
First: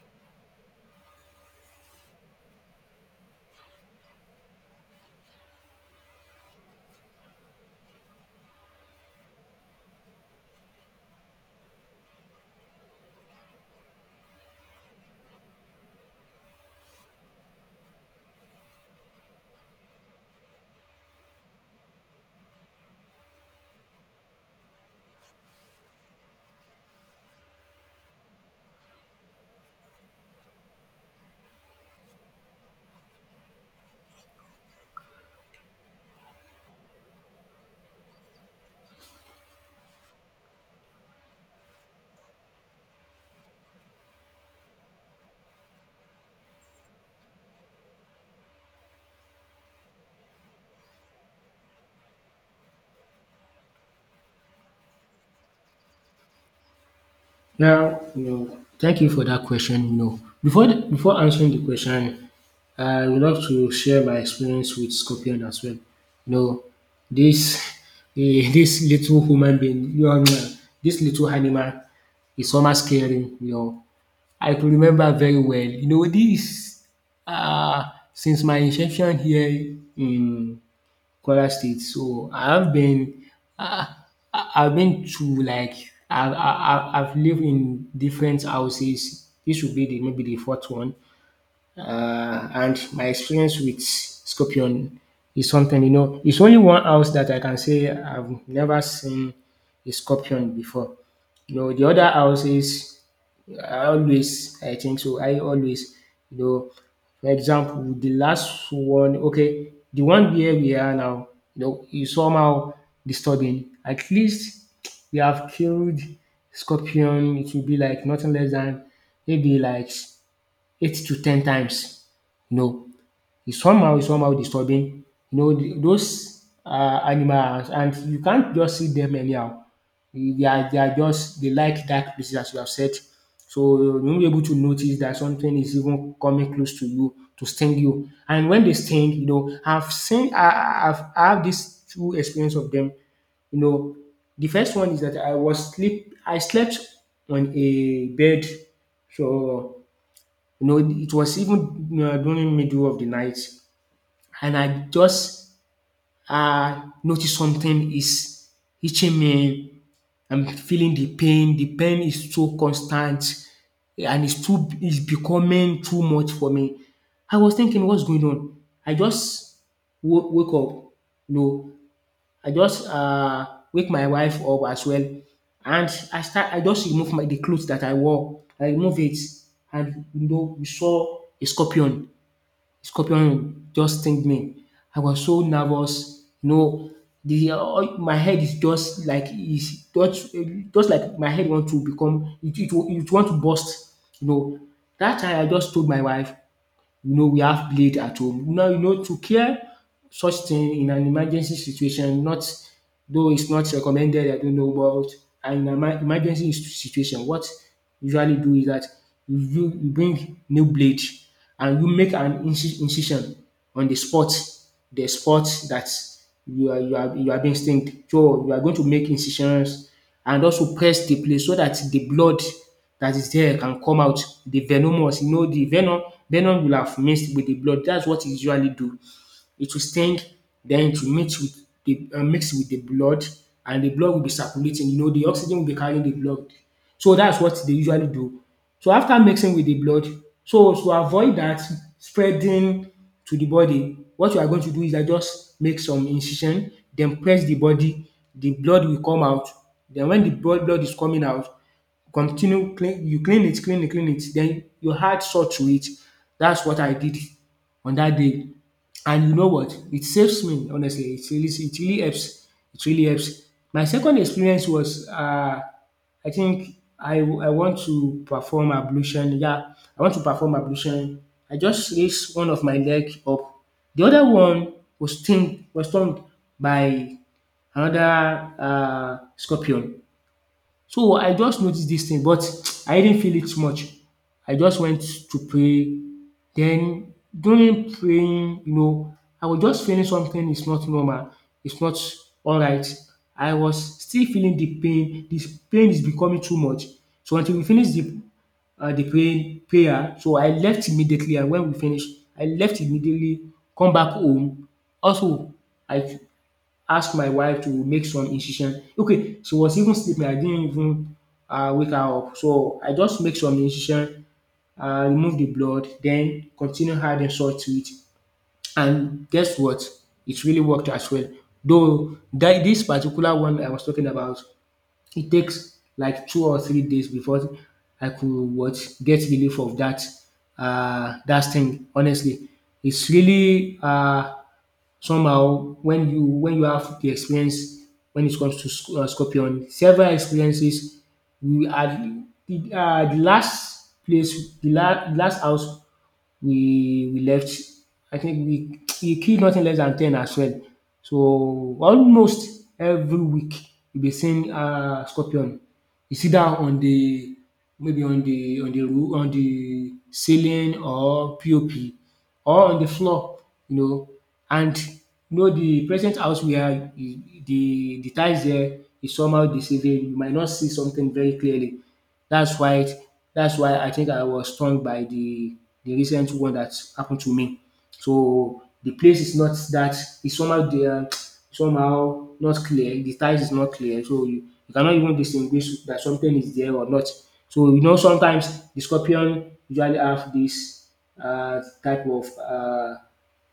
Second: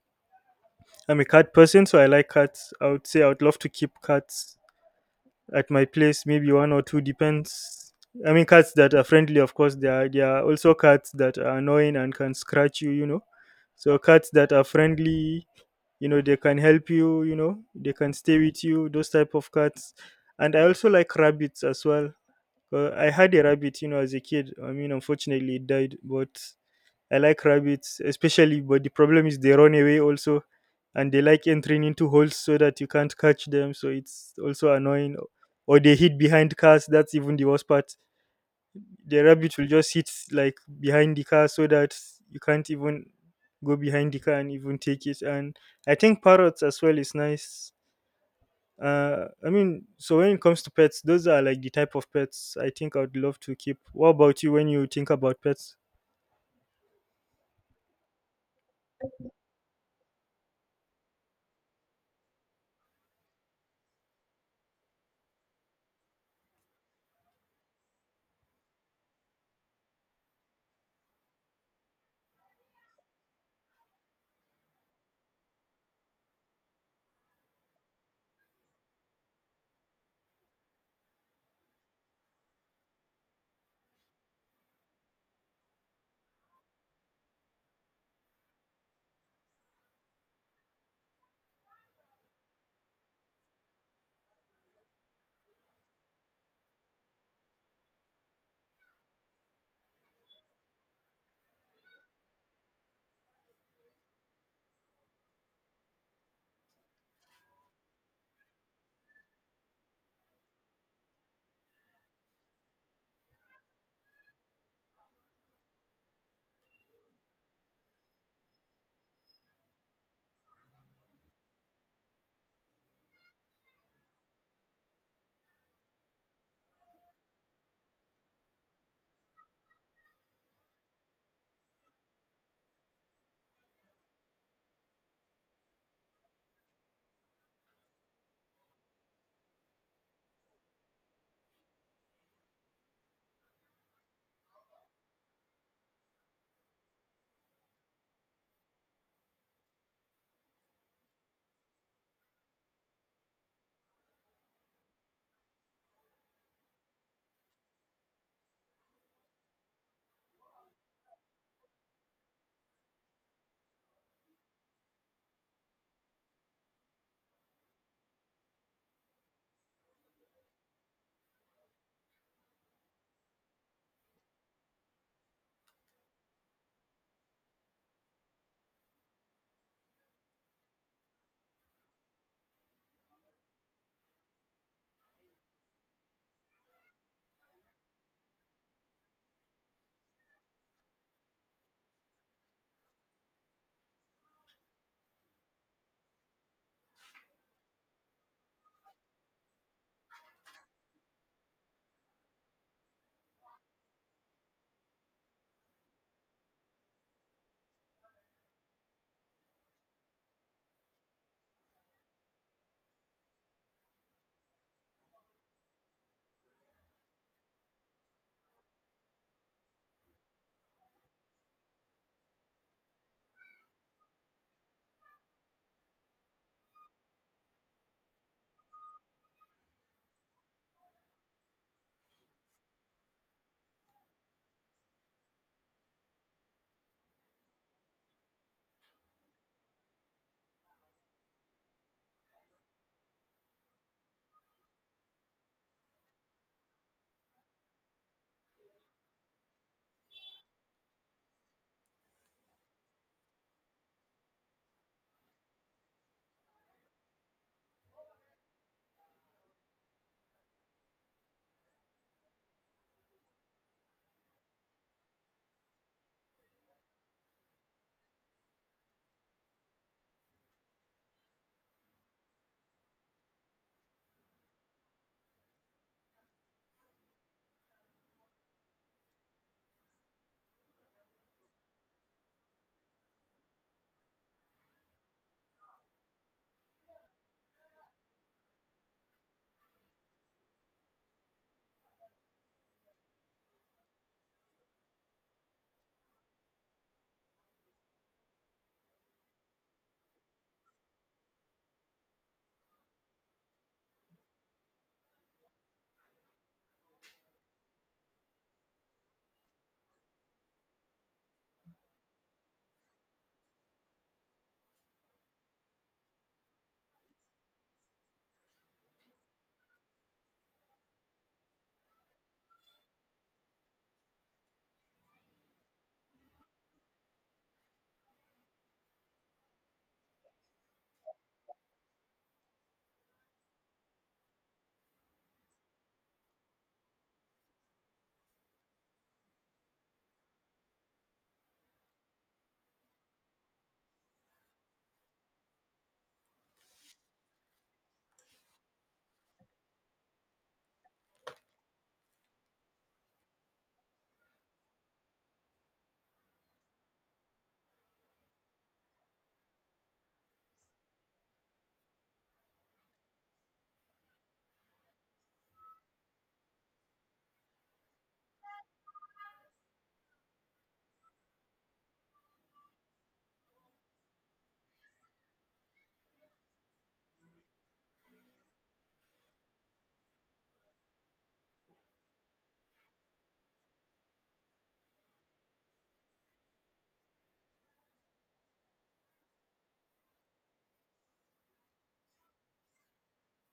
S1: I'm a cat person, so I like cats. I would say I would love to keep cats at my place, maybe one or two, depends. I mean, cats that are friendly, of course, there are, there are also cats that are annoying and can scratch you, you know. So, cats that are friendly, you know they can help you you know They can stay with you, those type of cats. And I also like rabbits as well. uh, I had a rabbit, you know as a kid. I mean, unfortunately it died. But I like rabbits especially. But the problem is they run away also, and they like entering into holes so that you can't catch them, so it's also annoying. Or they hid behind cars. That's even the worst part. The rabbit will just sit like behind the car so that you can't even go behind the car and even take it. And I think parrots as well is nice. uh I mean, so when it comes to pets, those are like the type of pets I think I would love to keep. What about you when you think about pets?
S2: Now, you know, thank you for that question. You know, before the, before answering the question, I would love to share my experience with scorpion as well. You know, this eh, this little human being, you know, this little animal is somehow scaring. You know, I could remember very well. You know, this uh, since my inception here in Kwara State. So, I have been, I I I've been to like I've I've I've lived in different houses. This will be the maybe the fourth one. Uh, and my experience with scorpion is something, you know, it's only one house that I can say I've never seen a scorpion before. You know, the other houses, I always I think so. I always, you know, for example, the last one, okay, the one where we are now, you know, is somehow disturbing. At least we have killed scorpion. It will be like nothing less than maybe like eight to ten times. No, it's somehow it's somehow disturbing. You know the those um animals, and you can't just see them anyhow. They are they are just They like dark places, as you have said. So you won't be able to notice that something is even coming close to you to sting you. And when they sting, you know, I've seen I I've I have this two experience of them. You know, the first one is that I was sleep I slept on a bed. So you know, it was even um during middle of the night, and I just uh, notice something is itching me. I'm feeling the pain. The pain is so constant, and it's too it's becoming too much for me. I was thinking, what's going on? I just wo- wake up. No, I just uh, wake my wife up as well, and I start. I just remove my, the clothes that I wore. I remove it, and you know, we saw a scorpion, scorpion just sting me. I was so nervous, you know, the all my head is just like, is just just like my head want to become, it it it want to burst, you know. Dat time I just told my wife, you know, we have blade at home. Now, you know, to care such thing in an emergency situation, not though it's not recommended, I don't know, but in an emer- emergency situation, what you usually do is that you, you you bring new blade and you make an inci- incision on the spot, the spot that you are you are you are being stinged. So you are going to make incisions, and also press the place so that the blood that is there can come out. The venomous, you know, the venom, venom will have mixed with the blood. That's what e usually do. It will sting, then it will mix with the uh, mix with the blood, and the blood will be circulating. You know, the oxygen will be carrying the blood. So that's what they usually do. So after mixing with the blood, so to avoid that spreading to the body, what you are going to do is that just make some incision, then press the body, the blood will come out. Then when the blood blood is coming out, continue clean you clean it, clean it, clean it, then you add salt to it. That's what I did on that day. And you know what? It saves me, honestly. It really it really helps. It really helps. My second experience was uh I think I I want to perform ablution. Yeah, I want to perform ablution. I just raised one of my leg up. The other one was stung was stung by another uh scorpion. So I just noticed this thing but I didn't feel it much. I just went to pray. Then during praying, you know, I was just feeling something is not normal. It's not alright. I was still feeling the pain. This pain is becoming too much. So until we finish the um the praying prayer, so I left immediately, and when we finish, I left immediately, come back home. Also, I ask my wife to make some incision. Okay, she was even sleeping. I didn't even uh, wake her up. So I just make some incision, uh, remove the blood, then continue adding salt to it. And guess what? It really worked as well. Though that this particular one I was talking about, it takes like two or three days before I could what get relief of that uh, that thing. Honestly, it's really uh, somehow when you when you have the experience when it comes to sc- uh, scorpion several experiences. We are the, uh, the last place the, la- the last house we we left, I think we we killed nothing less than ten as well. So almost every week we be seeing um scorpion. It's either on the maybe on the on the roo on the ceiling or POP or on the floor, you know. And you know the present house we are, the the the tiles there is somehow deceiving. You might not see something very clearly. That's why that's why I think I was stung by the the recent one that happened to me. So the place is not that, it's somehow there, somehow not clear. The ties is not clear, so you, you cannot even distinguish that something is there or not. So you know sometimes the scorpion usually have this uh, type of uh,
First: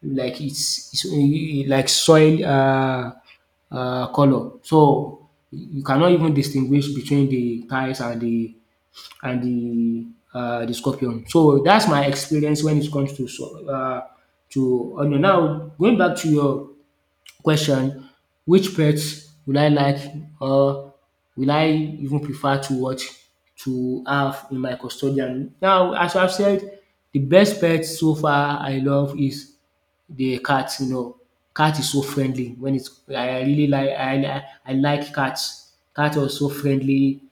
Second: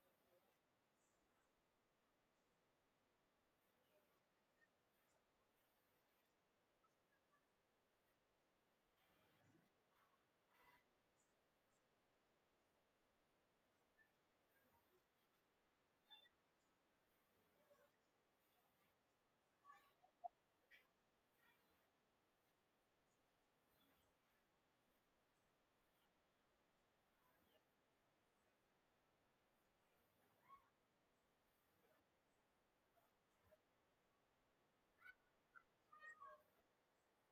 S2: like it's, it's eh, like soil uh, uh, color. So you cannot even distinguish between the ties and the and the uh, the scorpion. So that's my experience when it comes to so uh, to onion. Now going back to your question, which pets would I like, or will I even prefer to what to have in my custodian? Now, as I've said, the best pet so far I love is the cat. You know, cat is so friendly. When it's I I really like I I I like cats. Cats are so friendly,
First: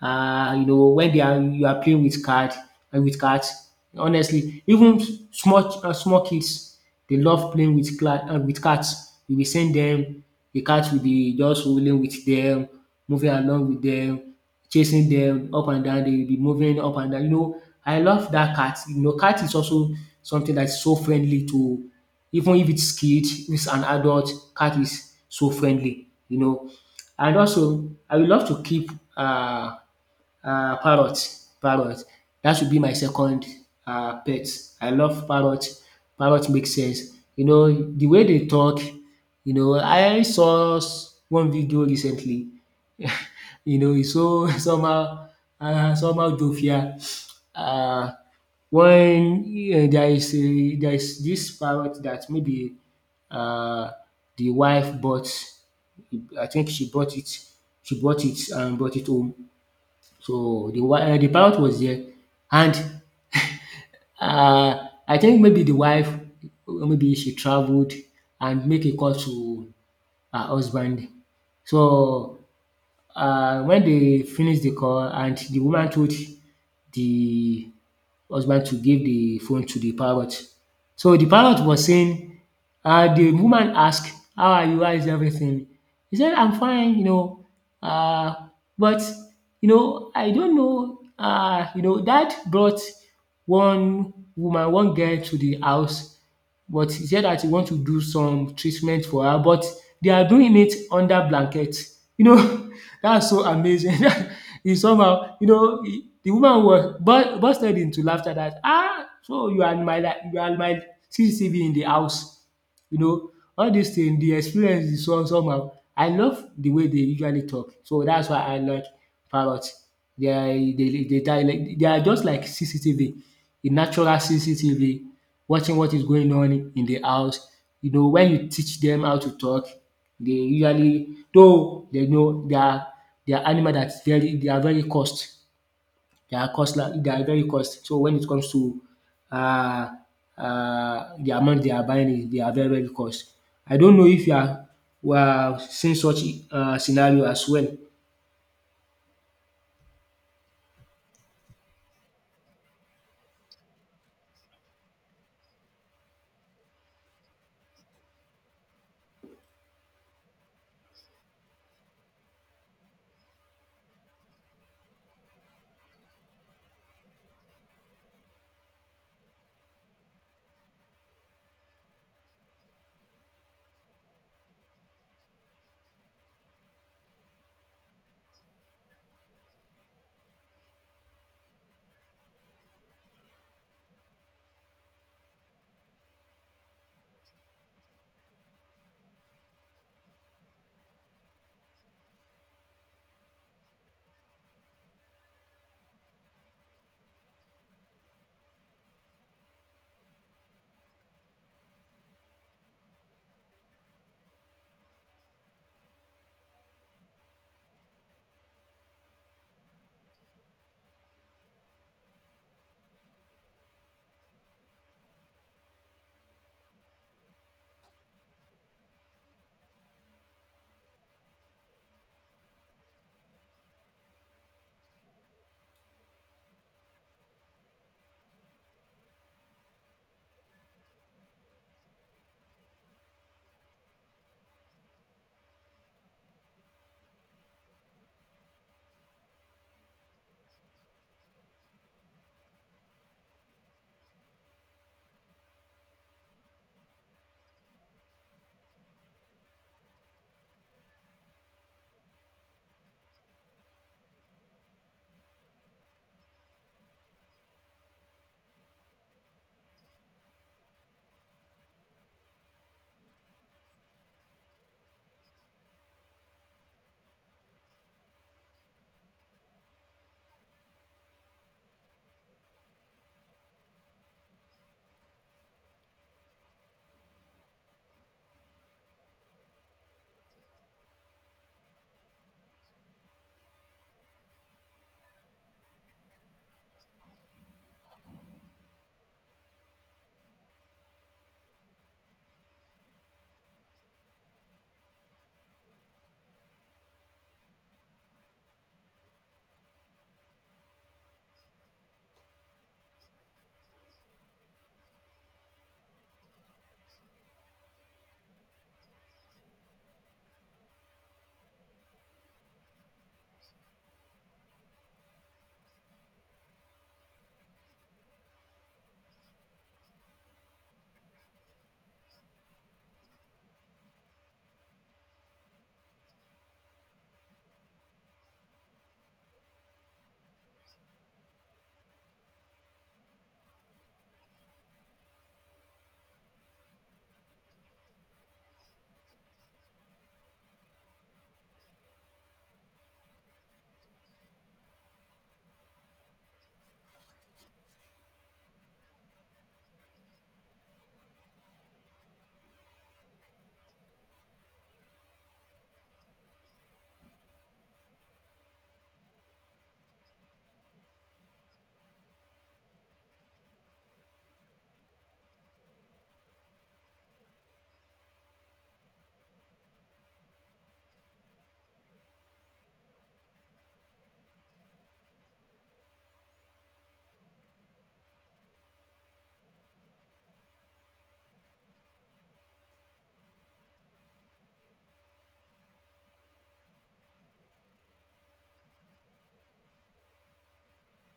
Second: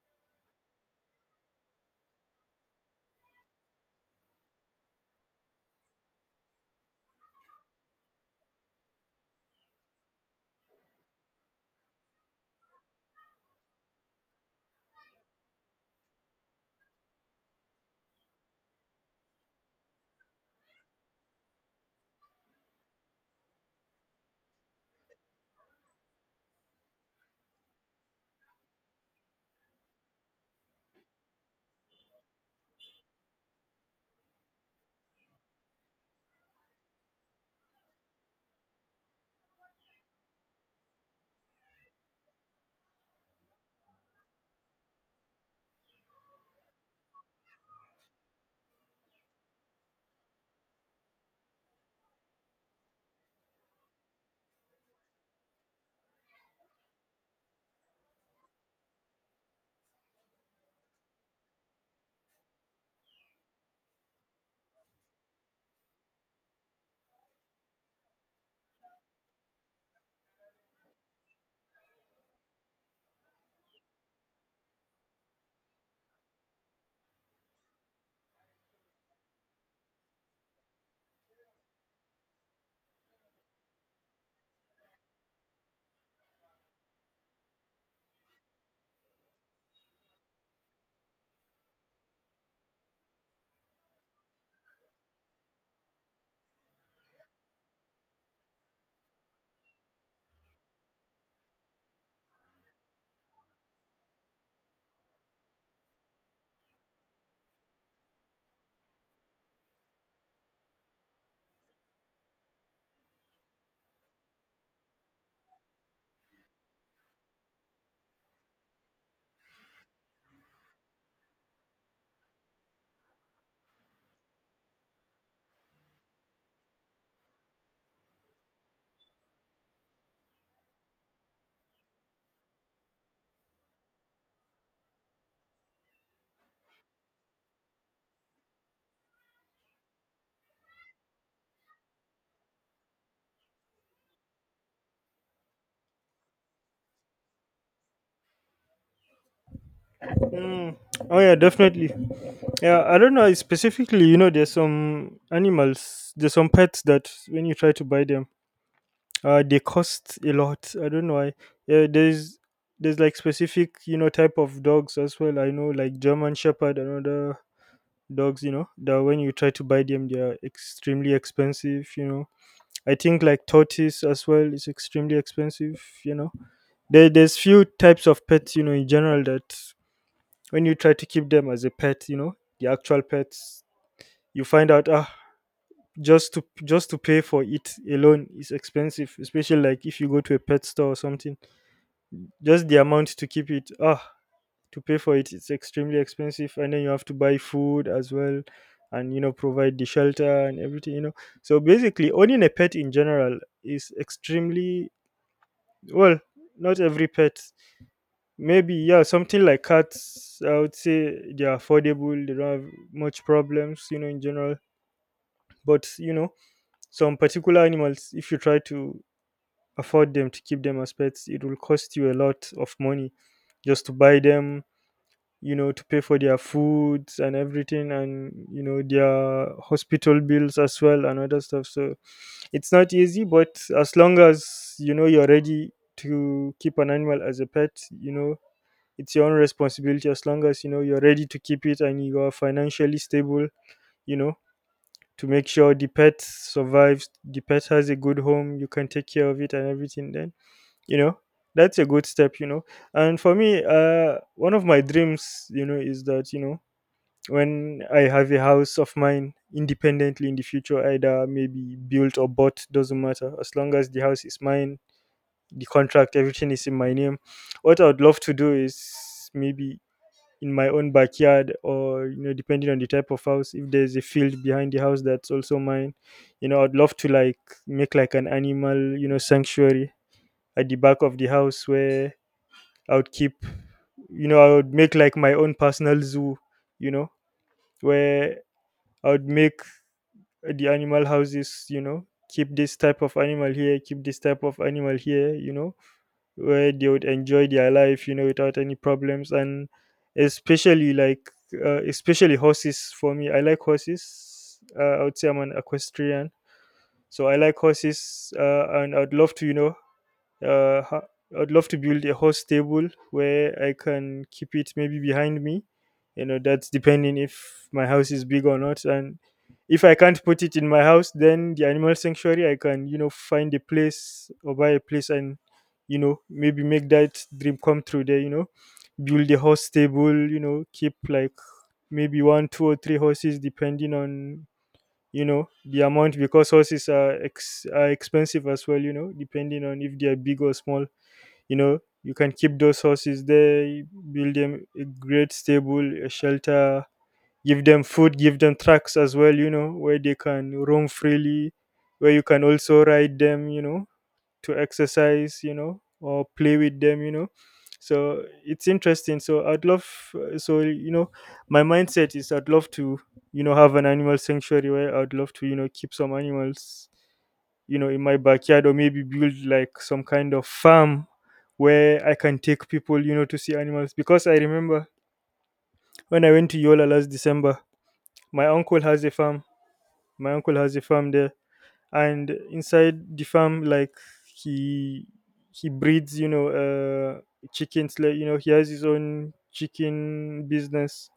S2: uh, you know when they are you are playing with card, uh, with cards. Honestly, even small uh, small kids, they love playing with cla- uh, with cards. You will send them, the cats will be just rolling with them, moving along with them, chasing them up and down. They will be moving up and down. You know, I love that cat. You know, cat is also something that's so friendly to, even if it's kid, if it's an adult, cat is so friendly. You know, and also I would love to keep uh um parrot parrot That should be my second um pet. I love parrot. Parrot makes sense. You know the way they talk, you know I saw s- one video recently. You know it's so somehow um somehow jovial. um when, um there is a there is this parrot that maybe, um the wife bought, I think she bought it she bought it and brought it home. So the wi uh, the pilot was there, and um I think maybe the wife, uh, maybe she traveled and make a call to her husband. So uh when they finish the call, and the woman told the husband to give the phone to the parrot. So the parrot was saying, uh, the woman asked, “How are you? How is everything?” He said, “I'm fine, you know, Uh, but you know I don't know. Uh, you know dad brought one woman, one girl to the house, but she said that he want to do some treatment for her, but they are doing it under blanket.” You know, that's so amazing. He somehow, you know, he- the woman was burst bursted into laughter. That, “Ah! So you are my, like you are my C C T V in the house.” You know, all dis thing. The experience is some somehow. I love the way they usually talk, so that's why I like parrot. Dia dey they they, dialect, they are just like C C T V, a natural C C T V watching what is going on in the house. You know when you teach them how to talk, they usually, though they know they are, they are animal that very, they are very cost. They are costler, they are very cost. So when it comes to um um the amount they are buying is- they are very very cost. I don't know if you are were are seeing such um scenario as well.
S1: Mm. Oh, yeah, definitely. Yeah, I don't know specifically, you know. There's some animals there's some pets that, when you try to buy them, Uh, they cost a lot. I don't know why. Uh, there's there's like specific, you know, type of dogs as well. I know like German Shepherd and other dogs. You know that when you try to buy them, they are extremely expensive, you know. I think like tortoise as well is extremely expensive. You know, there, there's few types of pets, you know, in general, that when you try to keep them as a pet, you know, the actual pets, you find out, ah, just to just to pay for it alone is expensive, especially like if you go to a pet store or something. Just the amount to keep it, ah, to pay for it, it's extremely expensive. And then you have to buy food as well, and you know provide the shelter and everything. You know, so basically owning a pet in general is extremely well. Not every pet. Maybe, yeah, something like cats. I would say they are affordable. They don't have much problems, you know, in general. But you know, some particular animals, if you try to afford them to keep them as pets, it will cost you a lot of money just to buy them, you know, to pay for their foods and everything, and you know their hospital bills as well, and other stuff. So it's not easy. But as long as you know you're ready to keep an animal as a pet, you know, it's your own responsibility. As long as you know you're ready to keep it and you are financially stable, you know, to make sure the pet survives, the pet has a good home, you can take care of it and everything, then, you know, that's a good step, you know. And for me, uh one of my dreams, you know, is that, you know, when I have a house of mine independently in the future, either maybe built or bought, doesn't matter. As long as the house is mine, the contract, everything is in my name, what I would love to do is maybe in my own backyard, or, you know, depending on the type of house, if there's a field behind the house that's also mine, you know, I'd love to like make like an animal, you know, sanctuary at the back of the house, where I would keep, you know, I would make like my own personal zoo, you know, where I would make the animal houses, you know, keep this type of animal here, keep this type of animal here, you know, where they would enjoy their life, you know, without any problems. And especially like, uh, especially horses for me. I like horses. Uh, I would say I'm an equestrian. So I like horses, uh, and I'd love to, you know, uh, ho- I'd love to build a host table where I can keep it maybe behind me. You know, that's depending if my house is big or not. And if I can't put it in my house, then the animal sanctuary, I can, you know, find a place or buy a place and, you know, maybe make that dream come true there, you know, build a horse stable, you know, keep like maybe one, two, or three horses depending on, you know, the amount, because horses are, ex- are expensive as well, you know, depending on if they are big or small. You know, you can keep those horses there, you build them a great stable, a shelter, give them food, give them tracks as well, you know, where they can roam freely, where you can also ride them, you know, to exercise, you know, or play with them, you know. So it's interesting. So I'd love, so, you know, my mindset is I'd love to, you know, have an animal sanctuary where I'd love to, you know, keep some animals, you know, in my backyard, or maybe build like some kind of farm where I can take people, you know, to see animals. Because I remember when I went to Yola last December, my uncle has a farm. My uncle has a farm there. And inside the farm, like, he he breeds, you know, uh chickens. Like, you know, he has his own chicken business,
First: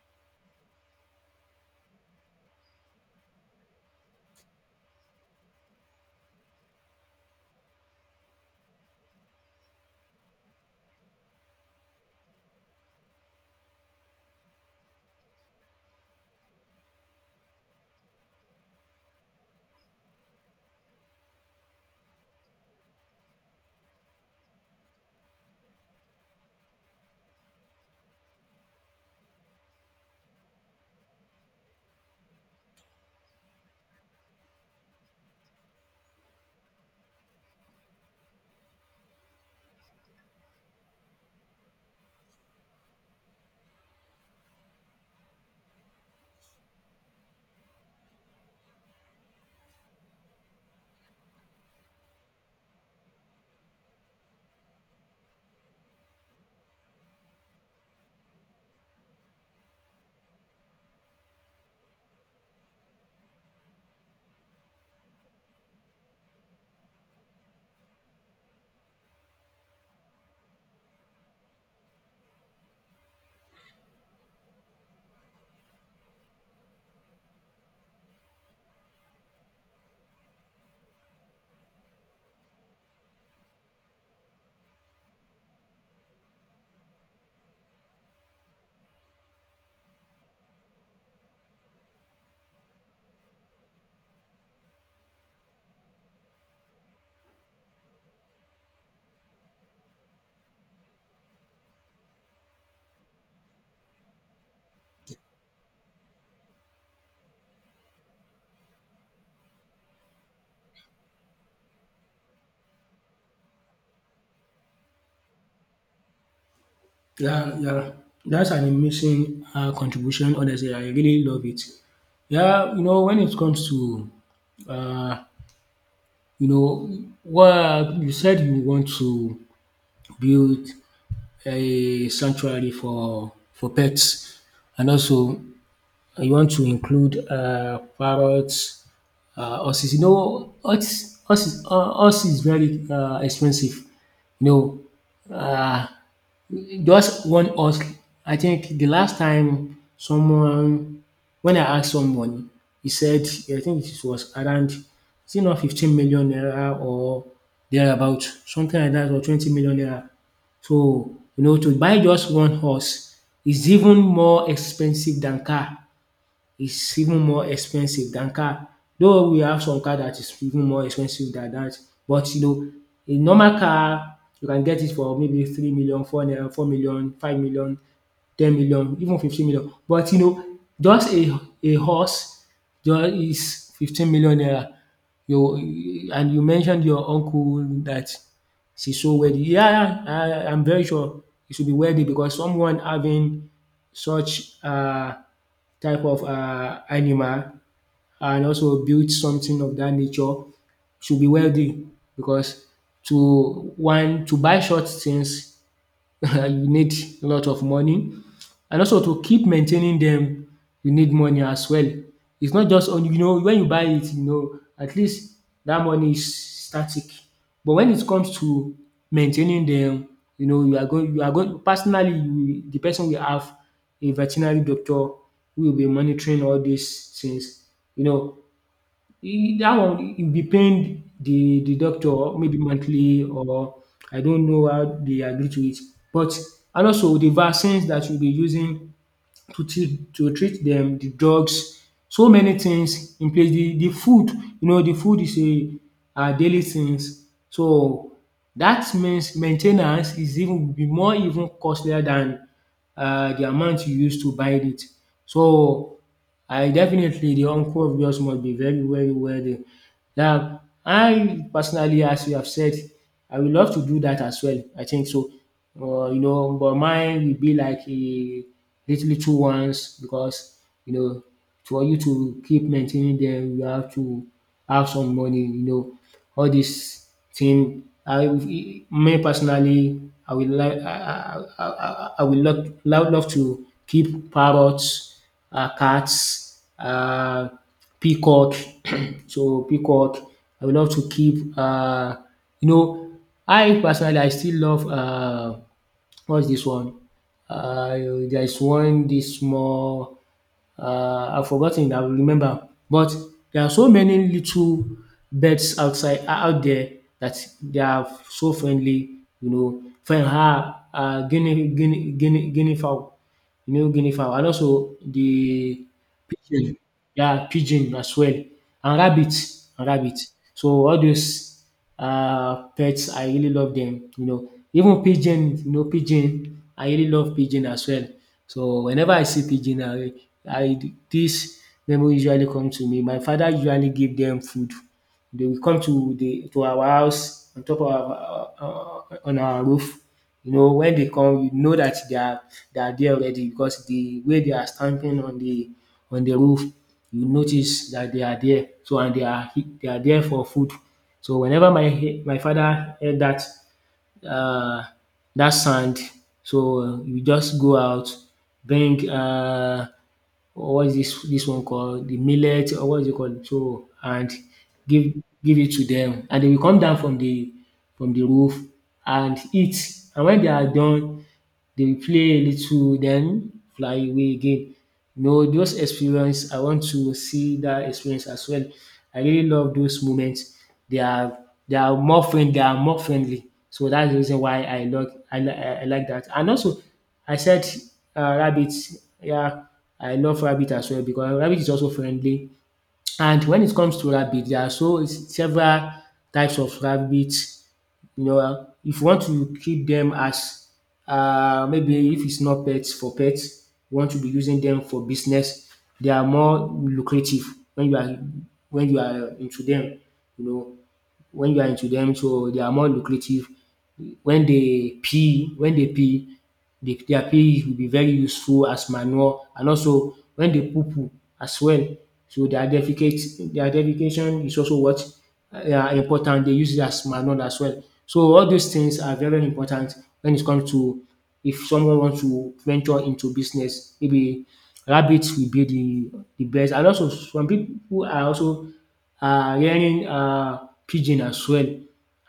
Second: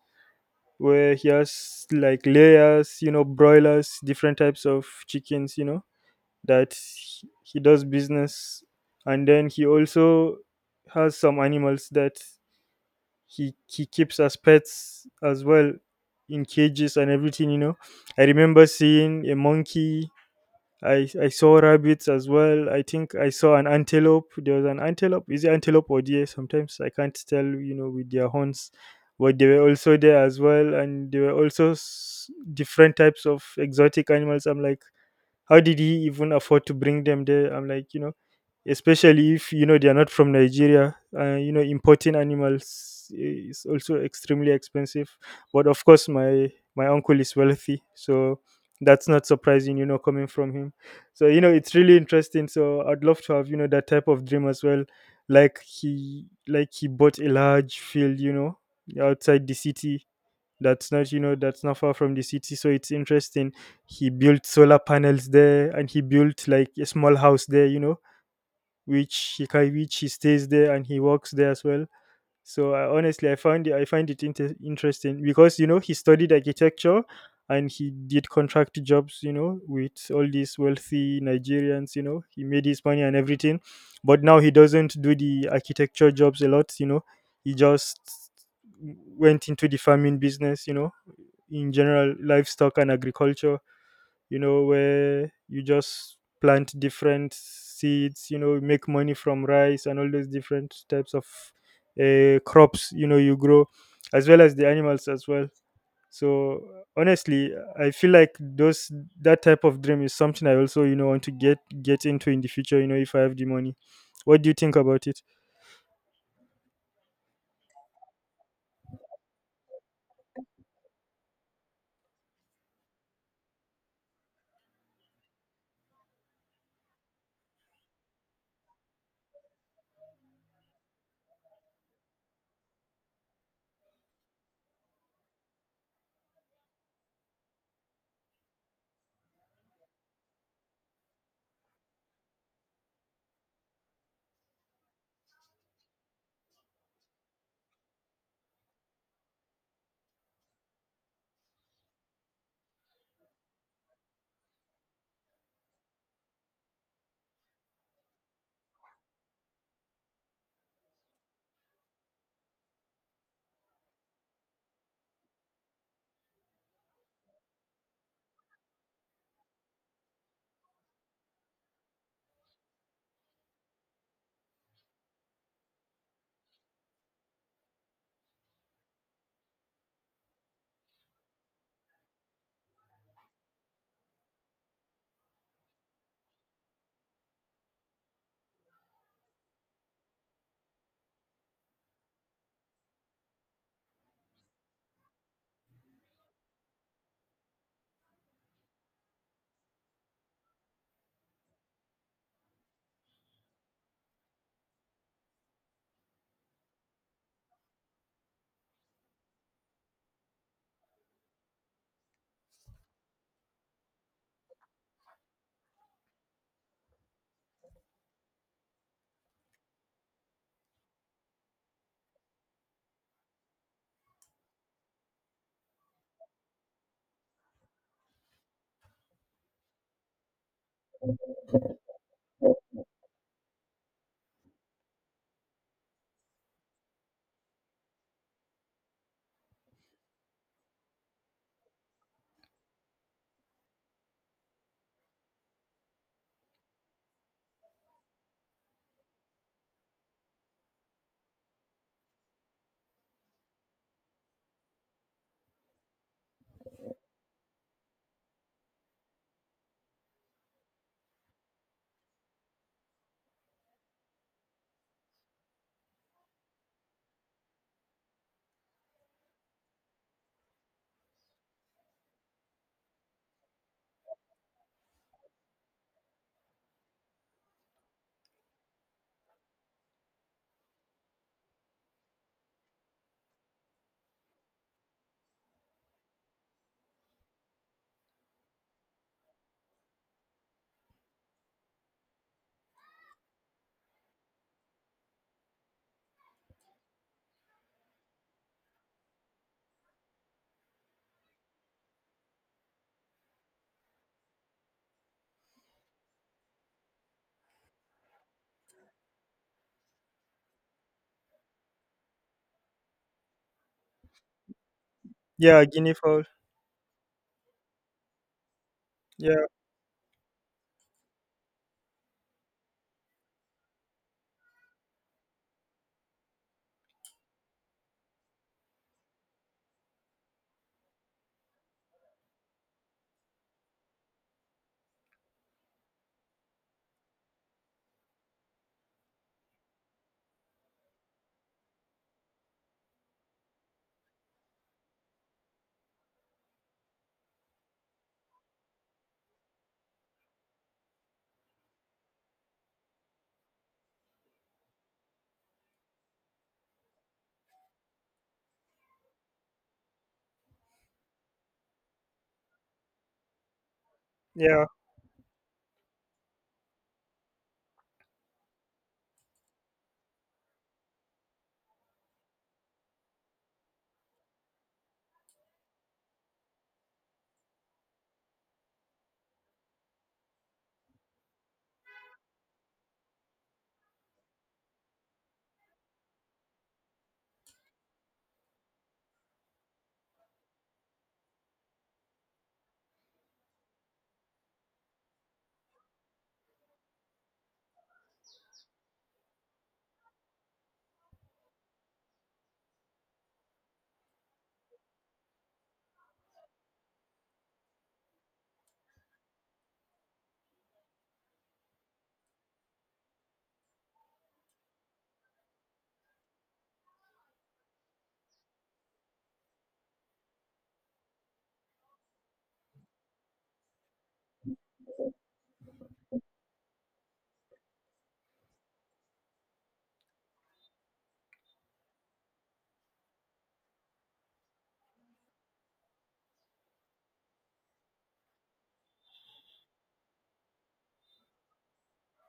S1: where he has like layers, you know, broilers, different types of chickens, you know, that he he does business. And then he also has some animals that he he keeps as pets as well, in cages and everything, you know. I remember seeing a monkey. I I saw rabbits as well. I think I saw an antelope. There was an antelope. Is it antelope or deer? Sometimes I can't tell, you know, with their horns, but they were also there as well. And there were also s- different types of exotic animals. I'm like, how did he even afford to bring them there? I'm like, you know, especially if you know they are not from Nigeria. Uh, you know, importing animals is also extremely expensive. But of course, my my uncle is wealthy, so that's not surprising, you know, coming from him. So, you know, it's really interesting. So I'd love to have, you know, that type of dream as well. Like he, like he bought a large field, you know, outside the city, that's not, you know, that's not far from the city, so it's interesting. He built solar panels there, and he built like a small house there, you know, which he can, which he stays there, and he works there as well. So I, honestly, i found it I find it inter- interesting, because, you know, he studied architecture and he did contract jobs, you know, with all these wealthy Nigerians. You know, he made his money and everything. But now he doesn't do the architecture jobs a lot, you know. He just went into the farming business, you know, in general, livestock and agriculture. You know, where you just plant different seeds, you know, make money from rice and all those different types of, uh, crops, you know, you grow, as well as the animals as well. So, honestly, I feel like those, that type of dream is something I also, you know, want to get get into in the future, you know, if I have the money. What do you think about it?
S2: Yeah, yeah, that's an amazing um contribution, honestly. I really love it. Yeah, you know when it comes to, um you know, what you said you want to build a sanctuary for for pets, and also you want to include uh, parrots, uh, horses. You know, horse, horse, uh, horse is very uh, expensive. You know, uh, just one horse. I think the last time someone, when I asked someone, he said, I think it was around, is it not fifteen million naira or thereabout, something like that, or twenty million naira. So, you know, to buy just one horse is even more expensive than car is even more expensive than car. Though we have some car that is even more expensive than that. But you know, a normal car you can get it for maybe three million, four naira, four million, five million, ten million, even fifteen million. But you know just a a horse just is fifteen million naira. You, and you mentioned your uncle that she's so wealthy. Yeah, yeah, I I'm very sure he should be wealthy because someone having such uh type of uh animal and also build something of that nature should be wealthy, because to one, to buy short things, you need a lot of money, and also to keep maintaining them, you need money as well. It's not just on, you know when you buy it, you know at least that money is static. But when it comes to maintaining them, you know you are going, you are going personally, you, the person will have a veterinary doctor who will be monitoring all these things. You know, E- that one e be paying the the doctor maybe monthly, or I don't know how they agree to it. But, and also the vaccines that you'll be using to treat to treat them, the drugs, so many things in place. The the food, you know the food is a our daily things. So that means maintenance is even be more even costlier than um the amount you used to buy it. So, I definitely, the uncle of yours must be very very wealthy. Yeah, I personally, as you have said, I would love to do that as well. I think so. Uh, you know, but mine will be like a little little ones, because you know, for you to keep maintaining them, you have to have some money. You know, all this thing. I me Personally, I would like I I I, I I would love, love love to keep parrots, uh, cats, uh, peacock. So peacock, I would love to keep. Uh, you know, I personally I still love, uh, what's this one? Uh, there is one this small. Uh, I've forgotten. I will remember. But there are so many little birds outside, uh, out there, that they are so friendly. You know, friend ah, uh, guinea guinea guinea guinea fowl. You know, guinea fowl, and also
S1: Yeah,
S2: the
S1: guinea fowl.
S2: pigeon. Yeah, pigeon as well, and rabbit,
S1: Yeah.
S2: and rabbit. So all those uh, pets, I really love them, you know. Even pigeon, you know, pigeon, I really love pigeon as well. So whenever I see pigeon, I I this memory usually come to me. My father usually give them food. They will come to the to our house on top of our uh, on our roof. You know, when they come, you know that they are, they are there already, because the way they are stamping on the on the roof, you notice that they are there. So and they are, he- they are there for food. So whenever my, he- my father heard that, um dat sand, so you just go out, bring, uh, what is this this one called, the millet or what is it called, so and
S1: Yeah.
S2: give, give it to them, and they will come down from the from the roof and eat. And when they are done, dey play a little, then fly away again. You know those experience I want to see that experience as well. I really love those moments. They are they are more friend they are more friendly. So that's the reason why I love I li- I I like that. And also I said um rabbit, yeah, I love rabbit as well because rabbit is also friendly. And when it comes to rabbit there are so several types of rabbit, you know, uh, if you want to keep them as uh, maybe if it's not pets, for pets, you want to be using them for business, they are more lucrative when you are when you are into them, you know, when you are into them. So they are more lucrative when they pee, when they pee the their pee will be very useful as manure, and also when they poo-poo as well. So their defecate their defecation is also what uh, are important. They use it as manure as well. So all these things are very important when it comes to if someone wants to venture into business. Maybe rabbits will be the the best. And also some people are also are rearing um pigeon as well,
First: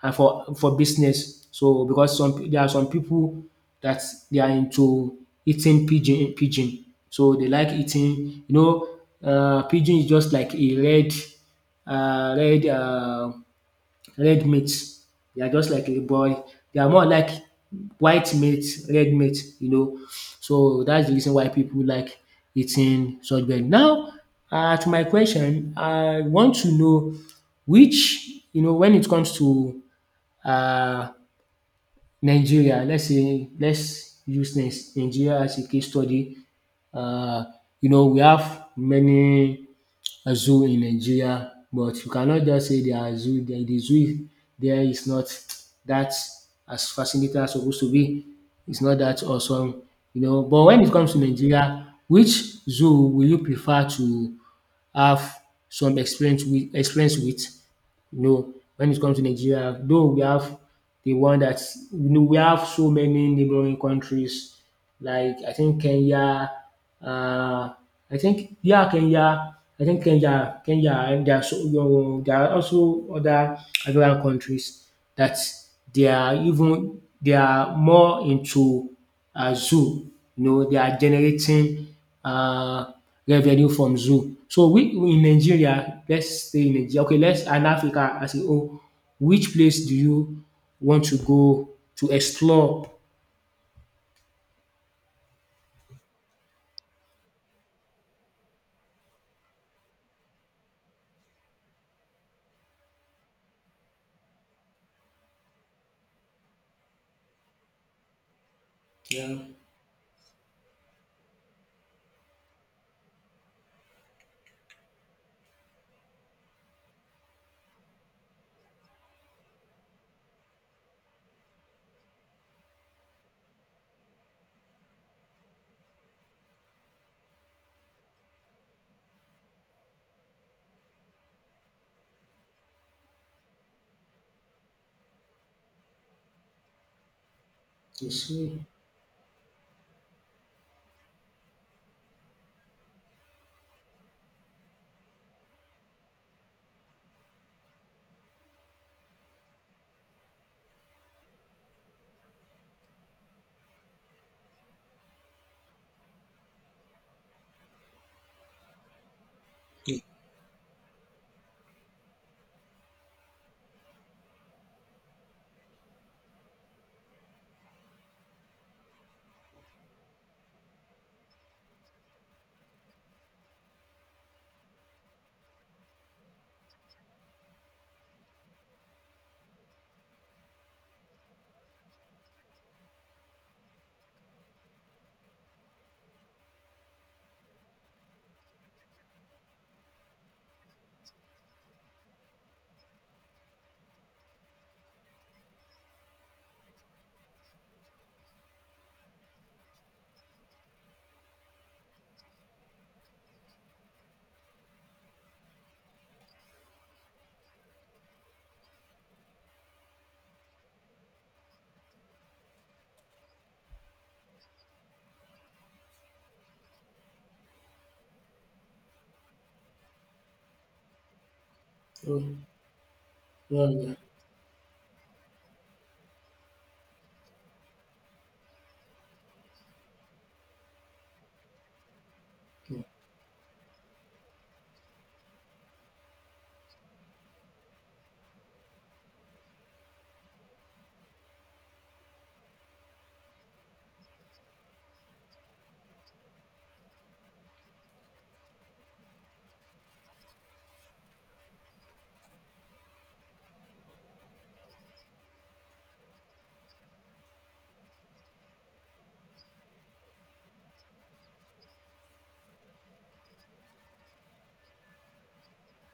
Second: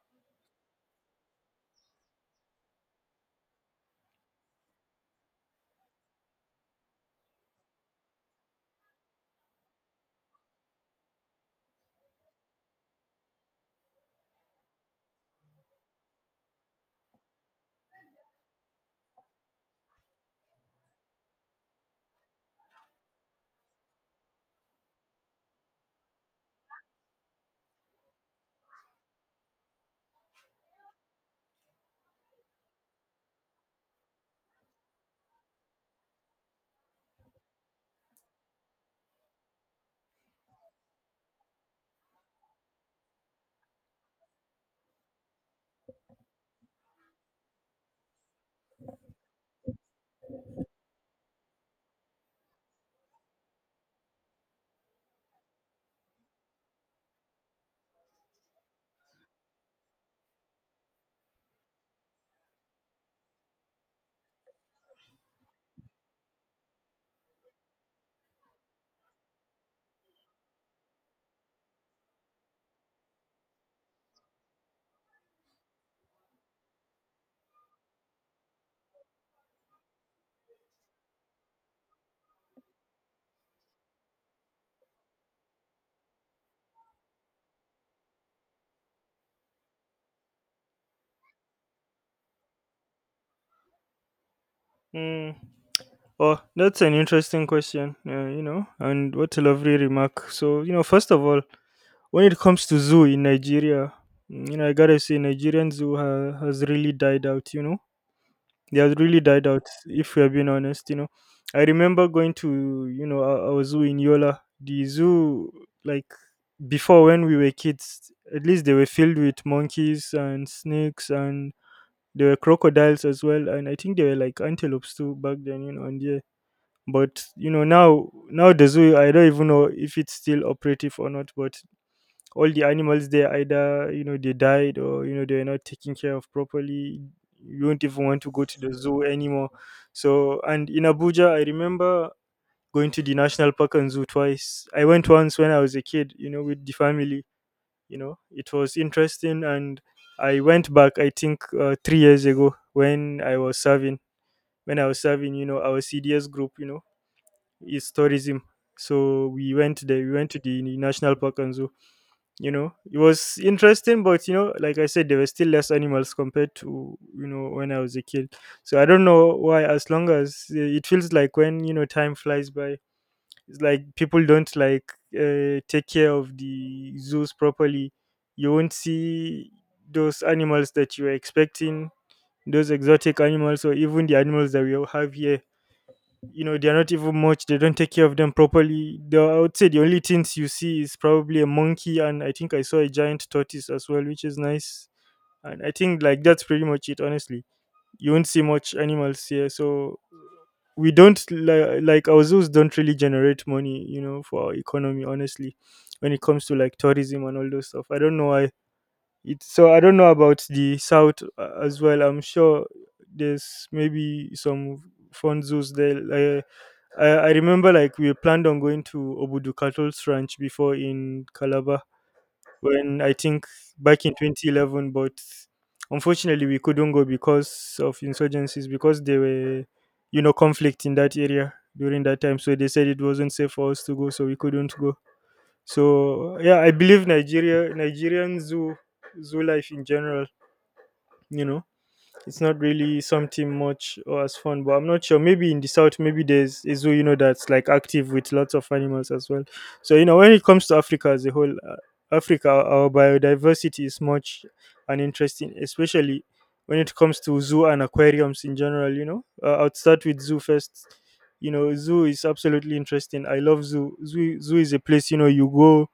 S2: and for for business. So because some pe- there are some people that they are into eating pigeon pigeon. So they like eating, you know, uh, pigeon is just like a red, uh, red uh, red meat. They are just like a boy. They are more like white meat, red meat, you know. So that's the reason why people like eating such bread. Now, uh, to my question, I want to know which, you know, when it comes to, uh, Nigeria. Let's say, let's use Nis- Nigeria as a case study. Uh, you know we have many uh, zoo in Nigeria, but you cannot just say they are zoo. The, the zoo there is not that as fascinating as supposed to be. It's not that awesome, you know. But when it comes to Nigeria, which zoo will you prefer to have some experience with experience with, you know, when it comes to Nigeria. Though we have the one that, you know, we have so many neighboring countries like I think Kenya, uh, I think yeah, Kenya, I think Kenya, Kenya. And there are so, you know, there are also other African countries that they are even they are more into um zoo. You know, they are generating uh revenue from zoo. So we we in Nigeria, let's stay in Nigeria. Okay, let's, and Africa as a whole, which place do you want to go to explore?
S1: Mm. Oh, that's an interesting question, uh, you know, and what a lovely remark. So, you know, first of all, when it comes to zoo in Nigeria, mm, you know, I gotta say, Nigerian zoo ha- has really died out, you know. They have really
S2: Yeah,
S1: died out, if we are being honest, you know. I remember going to, you know, our, our zoo in Yola, the zoo, like before, when we were kids, at least they were filled with monkeys and snakes, and there were crocodiles as well, and I think there were like antelopes too back then, you know. And yeah, but you know, now now the zoo, I don't even know if it's still operative or not. But all the animals there, either you know they died, or you know they are not taken care of properly. You won't even
S2: you
S1: want to go to
S2: see.
S1: the zoo anymore. So, and in Abuja, I remember going to the national park and zoo twice. I went once when I was a kid, you know, with the family. You know, it was interesting. And I went back, I think, uh, three years ago, when I was serving. When I was serving, you know, our C D S group, you know, is tourism. So we went there. We went to the national park and zoo. You know, it was interesting. But you know, like I said, there were still less animals compared to, you know, when I was a kid. So I don't know why. As long as, uh, it feels like when you know time flies by, it's like people don't like, uh, take care of the zoos properly. You won't see those animals that you were expecting, those exotic animals, or even the animals that we have here. You know, they're not even much. They don't take care of them properly. the, I would say the only things you see is probably a monkey, and I think I saw a giant tortoise as well, which is nice. And I think like that's pretty much it, honestly. You won't see much animals here. So we don't li- like our zoos don't really generate money, you know, for our economy, honestly. When it comes to like tourism and all those stuff, I don't know why it. So I don't know about the south, uh, as well. I'm sure there's maybe some fun zoos there. uh, I, I remember like we planned on going to Obudu Cattle's Ranch before in Calabar
S2: Oh,
S1: when I think
S2: well done.
S1: back in twenty eleven, but unfortunately we couldn't go because of insurgencies, because there were, you know, conflict in that area during that time. So they said it wasn't safe for us to go, so we couldn't go. So yeah, I believe Nigeria Nigerian zoo zoo life in general, you know. It's not really something much or as fun, but I'm not sure. Maybe in the south, maybe there's a zoo, you know, that's like active with lots of animals as well. So you know, when it comes to Africa as a whole, uh, Africa, our biodiversity is much and interesting, especially when it comes to zoo and aquariums in general. You know, uh, I'll start with zoo first. You know, zoo is absolutely interesting. I love zoo. Zoo zoo is a place, you know, you go.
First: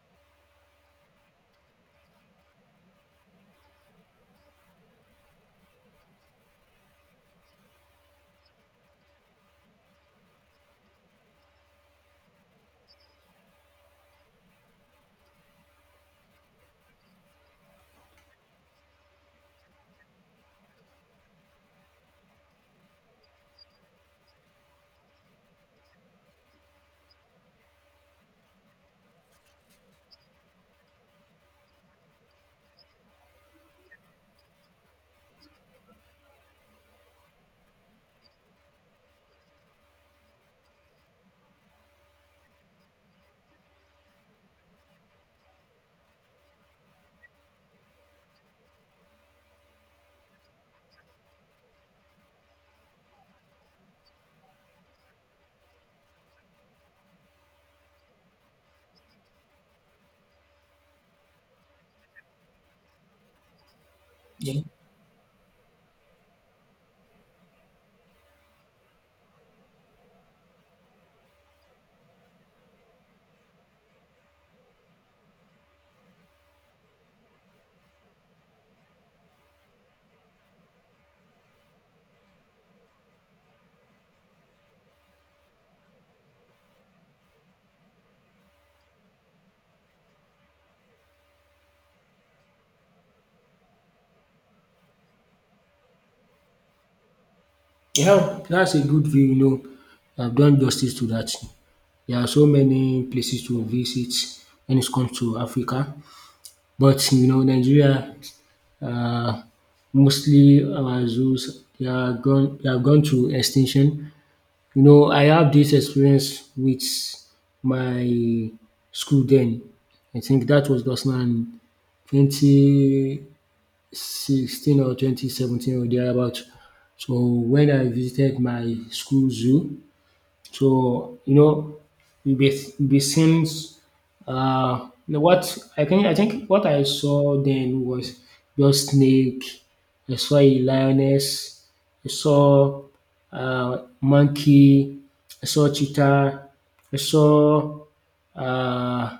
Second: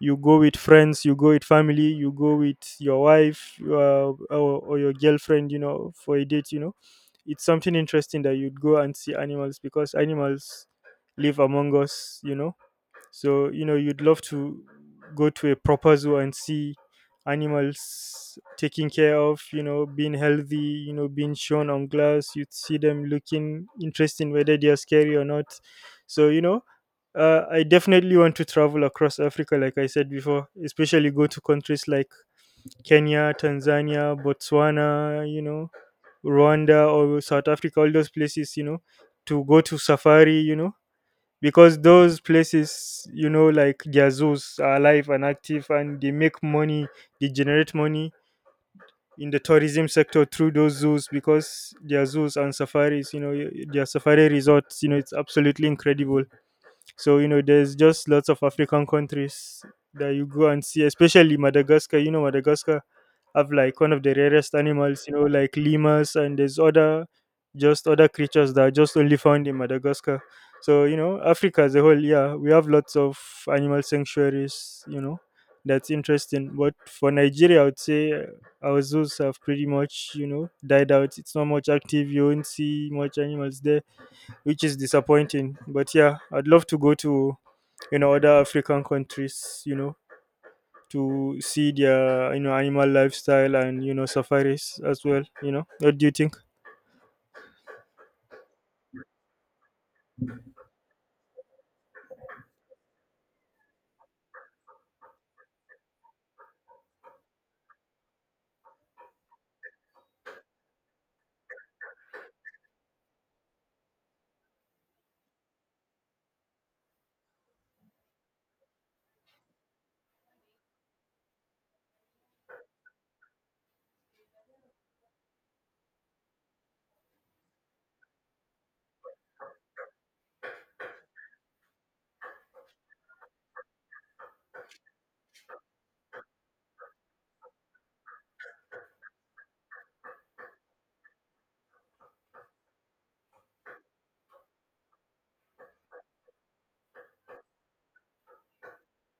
S1: You go with friends, you go with family, you go with your wife, uh, or, or your girlfriend, you know, for a date, you know. It's something interesting that you'd go and see animals, because animals live among us, you know. So you know, you'd love to go to a proper zoo and see animals taken care of, you know, being healthy, you know, being shown on glass. You'd see them looking interesting, whether they are scary or not. So you know, uh, I definitely want to travel across Africa, like I said before, especially go to countries like Kenya, Tanzania, Botswana, you know, Rwanda or South Africa, all those places, you know, to go to safari, you know, because those places, you know, like their zoos are alive and active, and they make money. They generate money in the tourism sector through those zoos, because their zoos and safaris, you know, y- their safari resorts, you know, it's absolutely incredible. So you know, there's just lots of African countries that you go and see, especially Madagascar. You know, Madagascar have like one of the rarest
S2: Yeah.
S1: animals. You know, like lemurs, and there's other just other creatures that are just only found in Madagascar. So you know, Africa as a whole, yeah, we have lots of animal sanctuaries. You know, that's interesting. But for Nigeria, I would say uh, our zoos have pretty much, you know, died out. It's not much active. You won't see much animals there, which is disappointing. But yeah, I'd love to go to, you know, other African countries, you know, to see their, you know, animal lifestyle and, you know, safaris as well. You know, what do you think?
S2: Yeah, that's a good view, you know. I've done justice to that. There are so many places to visit when it comes to Africa. But, you know, Nigeria, uh, mostly our zoos, they are gone, they have gone to extinction. You know, I have this experience with my school then. I think that was just now in twenty, sixteen or twenty seventeen, or thereabout. So when I visited my school zoo, so you know, you'll be you'll be seeing, uh you know, what I can I think what I saw then was just snake, I saw a lioness, I saw uh monkey, I saw cheetah, I saw uh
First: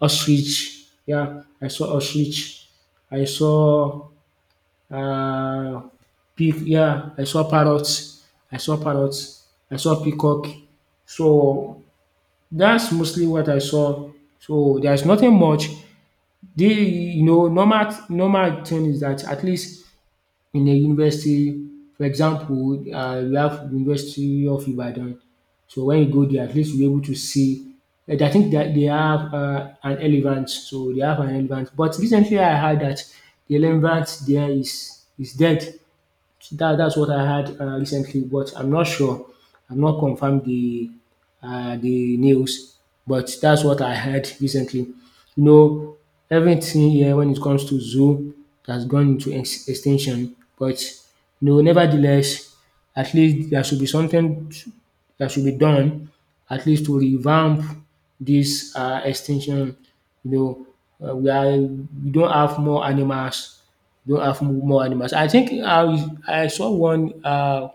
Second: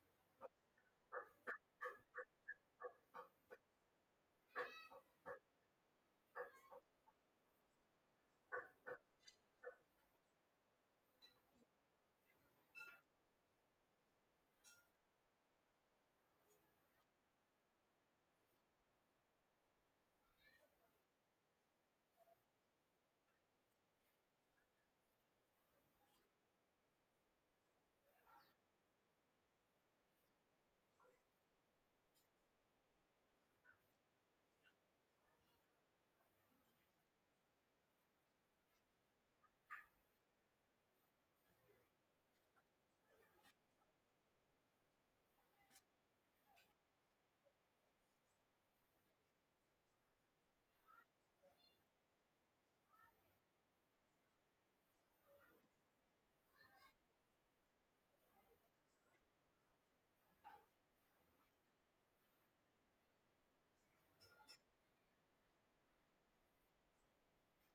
S2: ostrich, yeah, I saw ostrich, I saw, uh, pig. Yeah, I saw parrots. I saw parrots. I saw peacock. So that's mostly what I saw. So there's nothing much. The, you know, normal normal thing is that at least in a university, for example, uh, we have University of Ibadan. So when you go there, at least you're able to see. And I think that they have uh, an elephant. So they have an elephant. But recently I heard that the elephant there is is dead. That that's what I heard, uh, recently, but I'm not sure. I'm not confirmed the uh, the news, but that's what I heard recently. You know, everything here when it comes to zoo has gone into ex- extinction. But you know, nevertheless, at least there should be something t- that should be done, at least to revamp this, uh, extinction. You know, uh, we are we don't have more animals, don't have more animals. I think I I saw one, uh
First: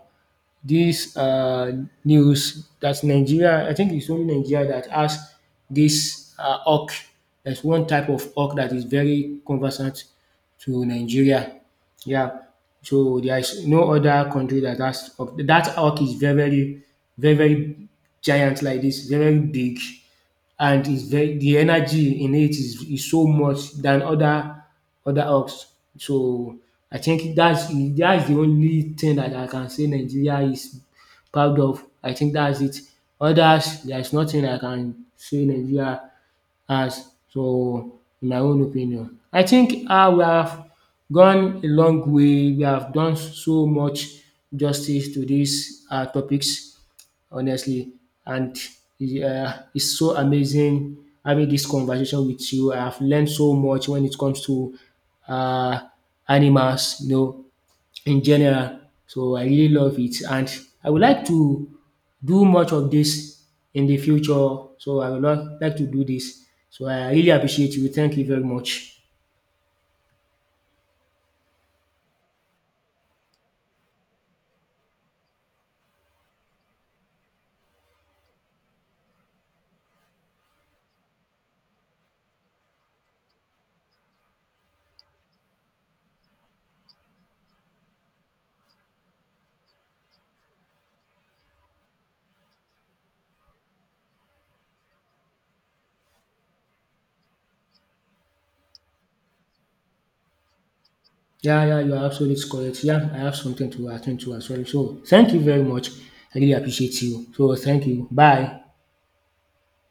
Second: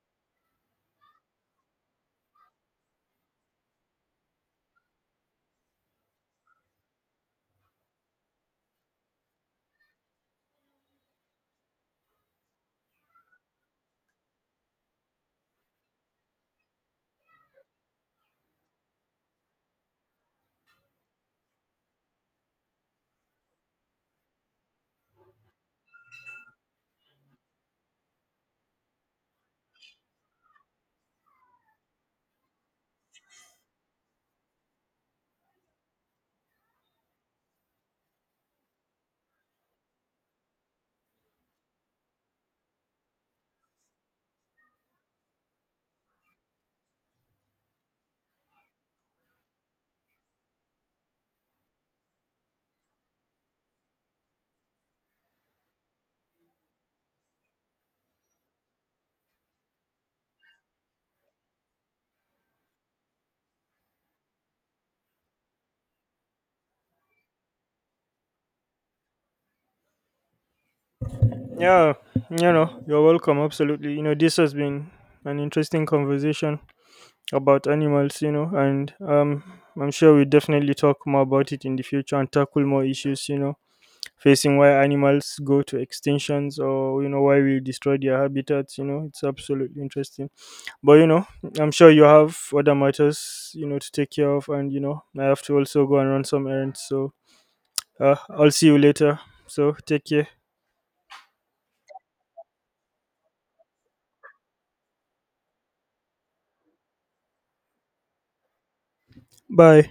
S2: this uh news, that Nigeria, I think it's only Nigeria that has this, uh hawk. There's one type of hawk that is very conversant to Nigeria. Yeah. So there is no other country that has hawk. That hawk is very very very very giant like this, very big, and it's very, the energy in it is is so much than other other hawks. So I think that's that's the only thing that I can say Nigeria is proud of. I think that's it. Others, there's nothing I can say Nigeria has. So in my own opinion, I think um we have gone a long way. We have done so much justice to these um topics, honestly. And yeah, it's so amazing having this conversation with you. I have learned so much when it comes to, uh, animals, you know, in general. So I really love it, and I would like to do much of this in the future. So I would lo- like to do this. So I really appreciate you. Thank you very much.
S1: Yeah, you know, you're welcome. Absolutely. You know, this has been an interesting conversation about animals. You know, and um, I'm sure we definitely talk more about it in the future and tackle more issues. You know, facing why animals go to extinctions, or you know, why we destroy their habitats. You know, it's absolutely interesting. But you know, I'm sure you have other matters, you know, to take care of, and you know, I have to also go and run some errands. So uh, I'll see you later. So take care.
S2: Yeah, yeah, you are absolutely correct. Yeah, I have something to attend to as well. So thank you very much. I really appreciate you. So thank you. Bye.
S1: Bye.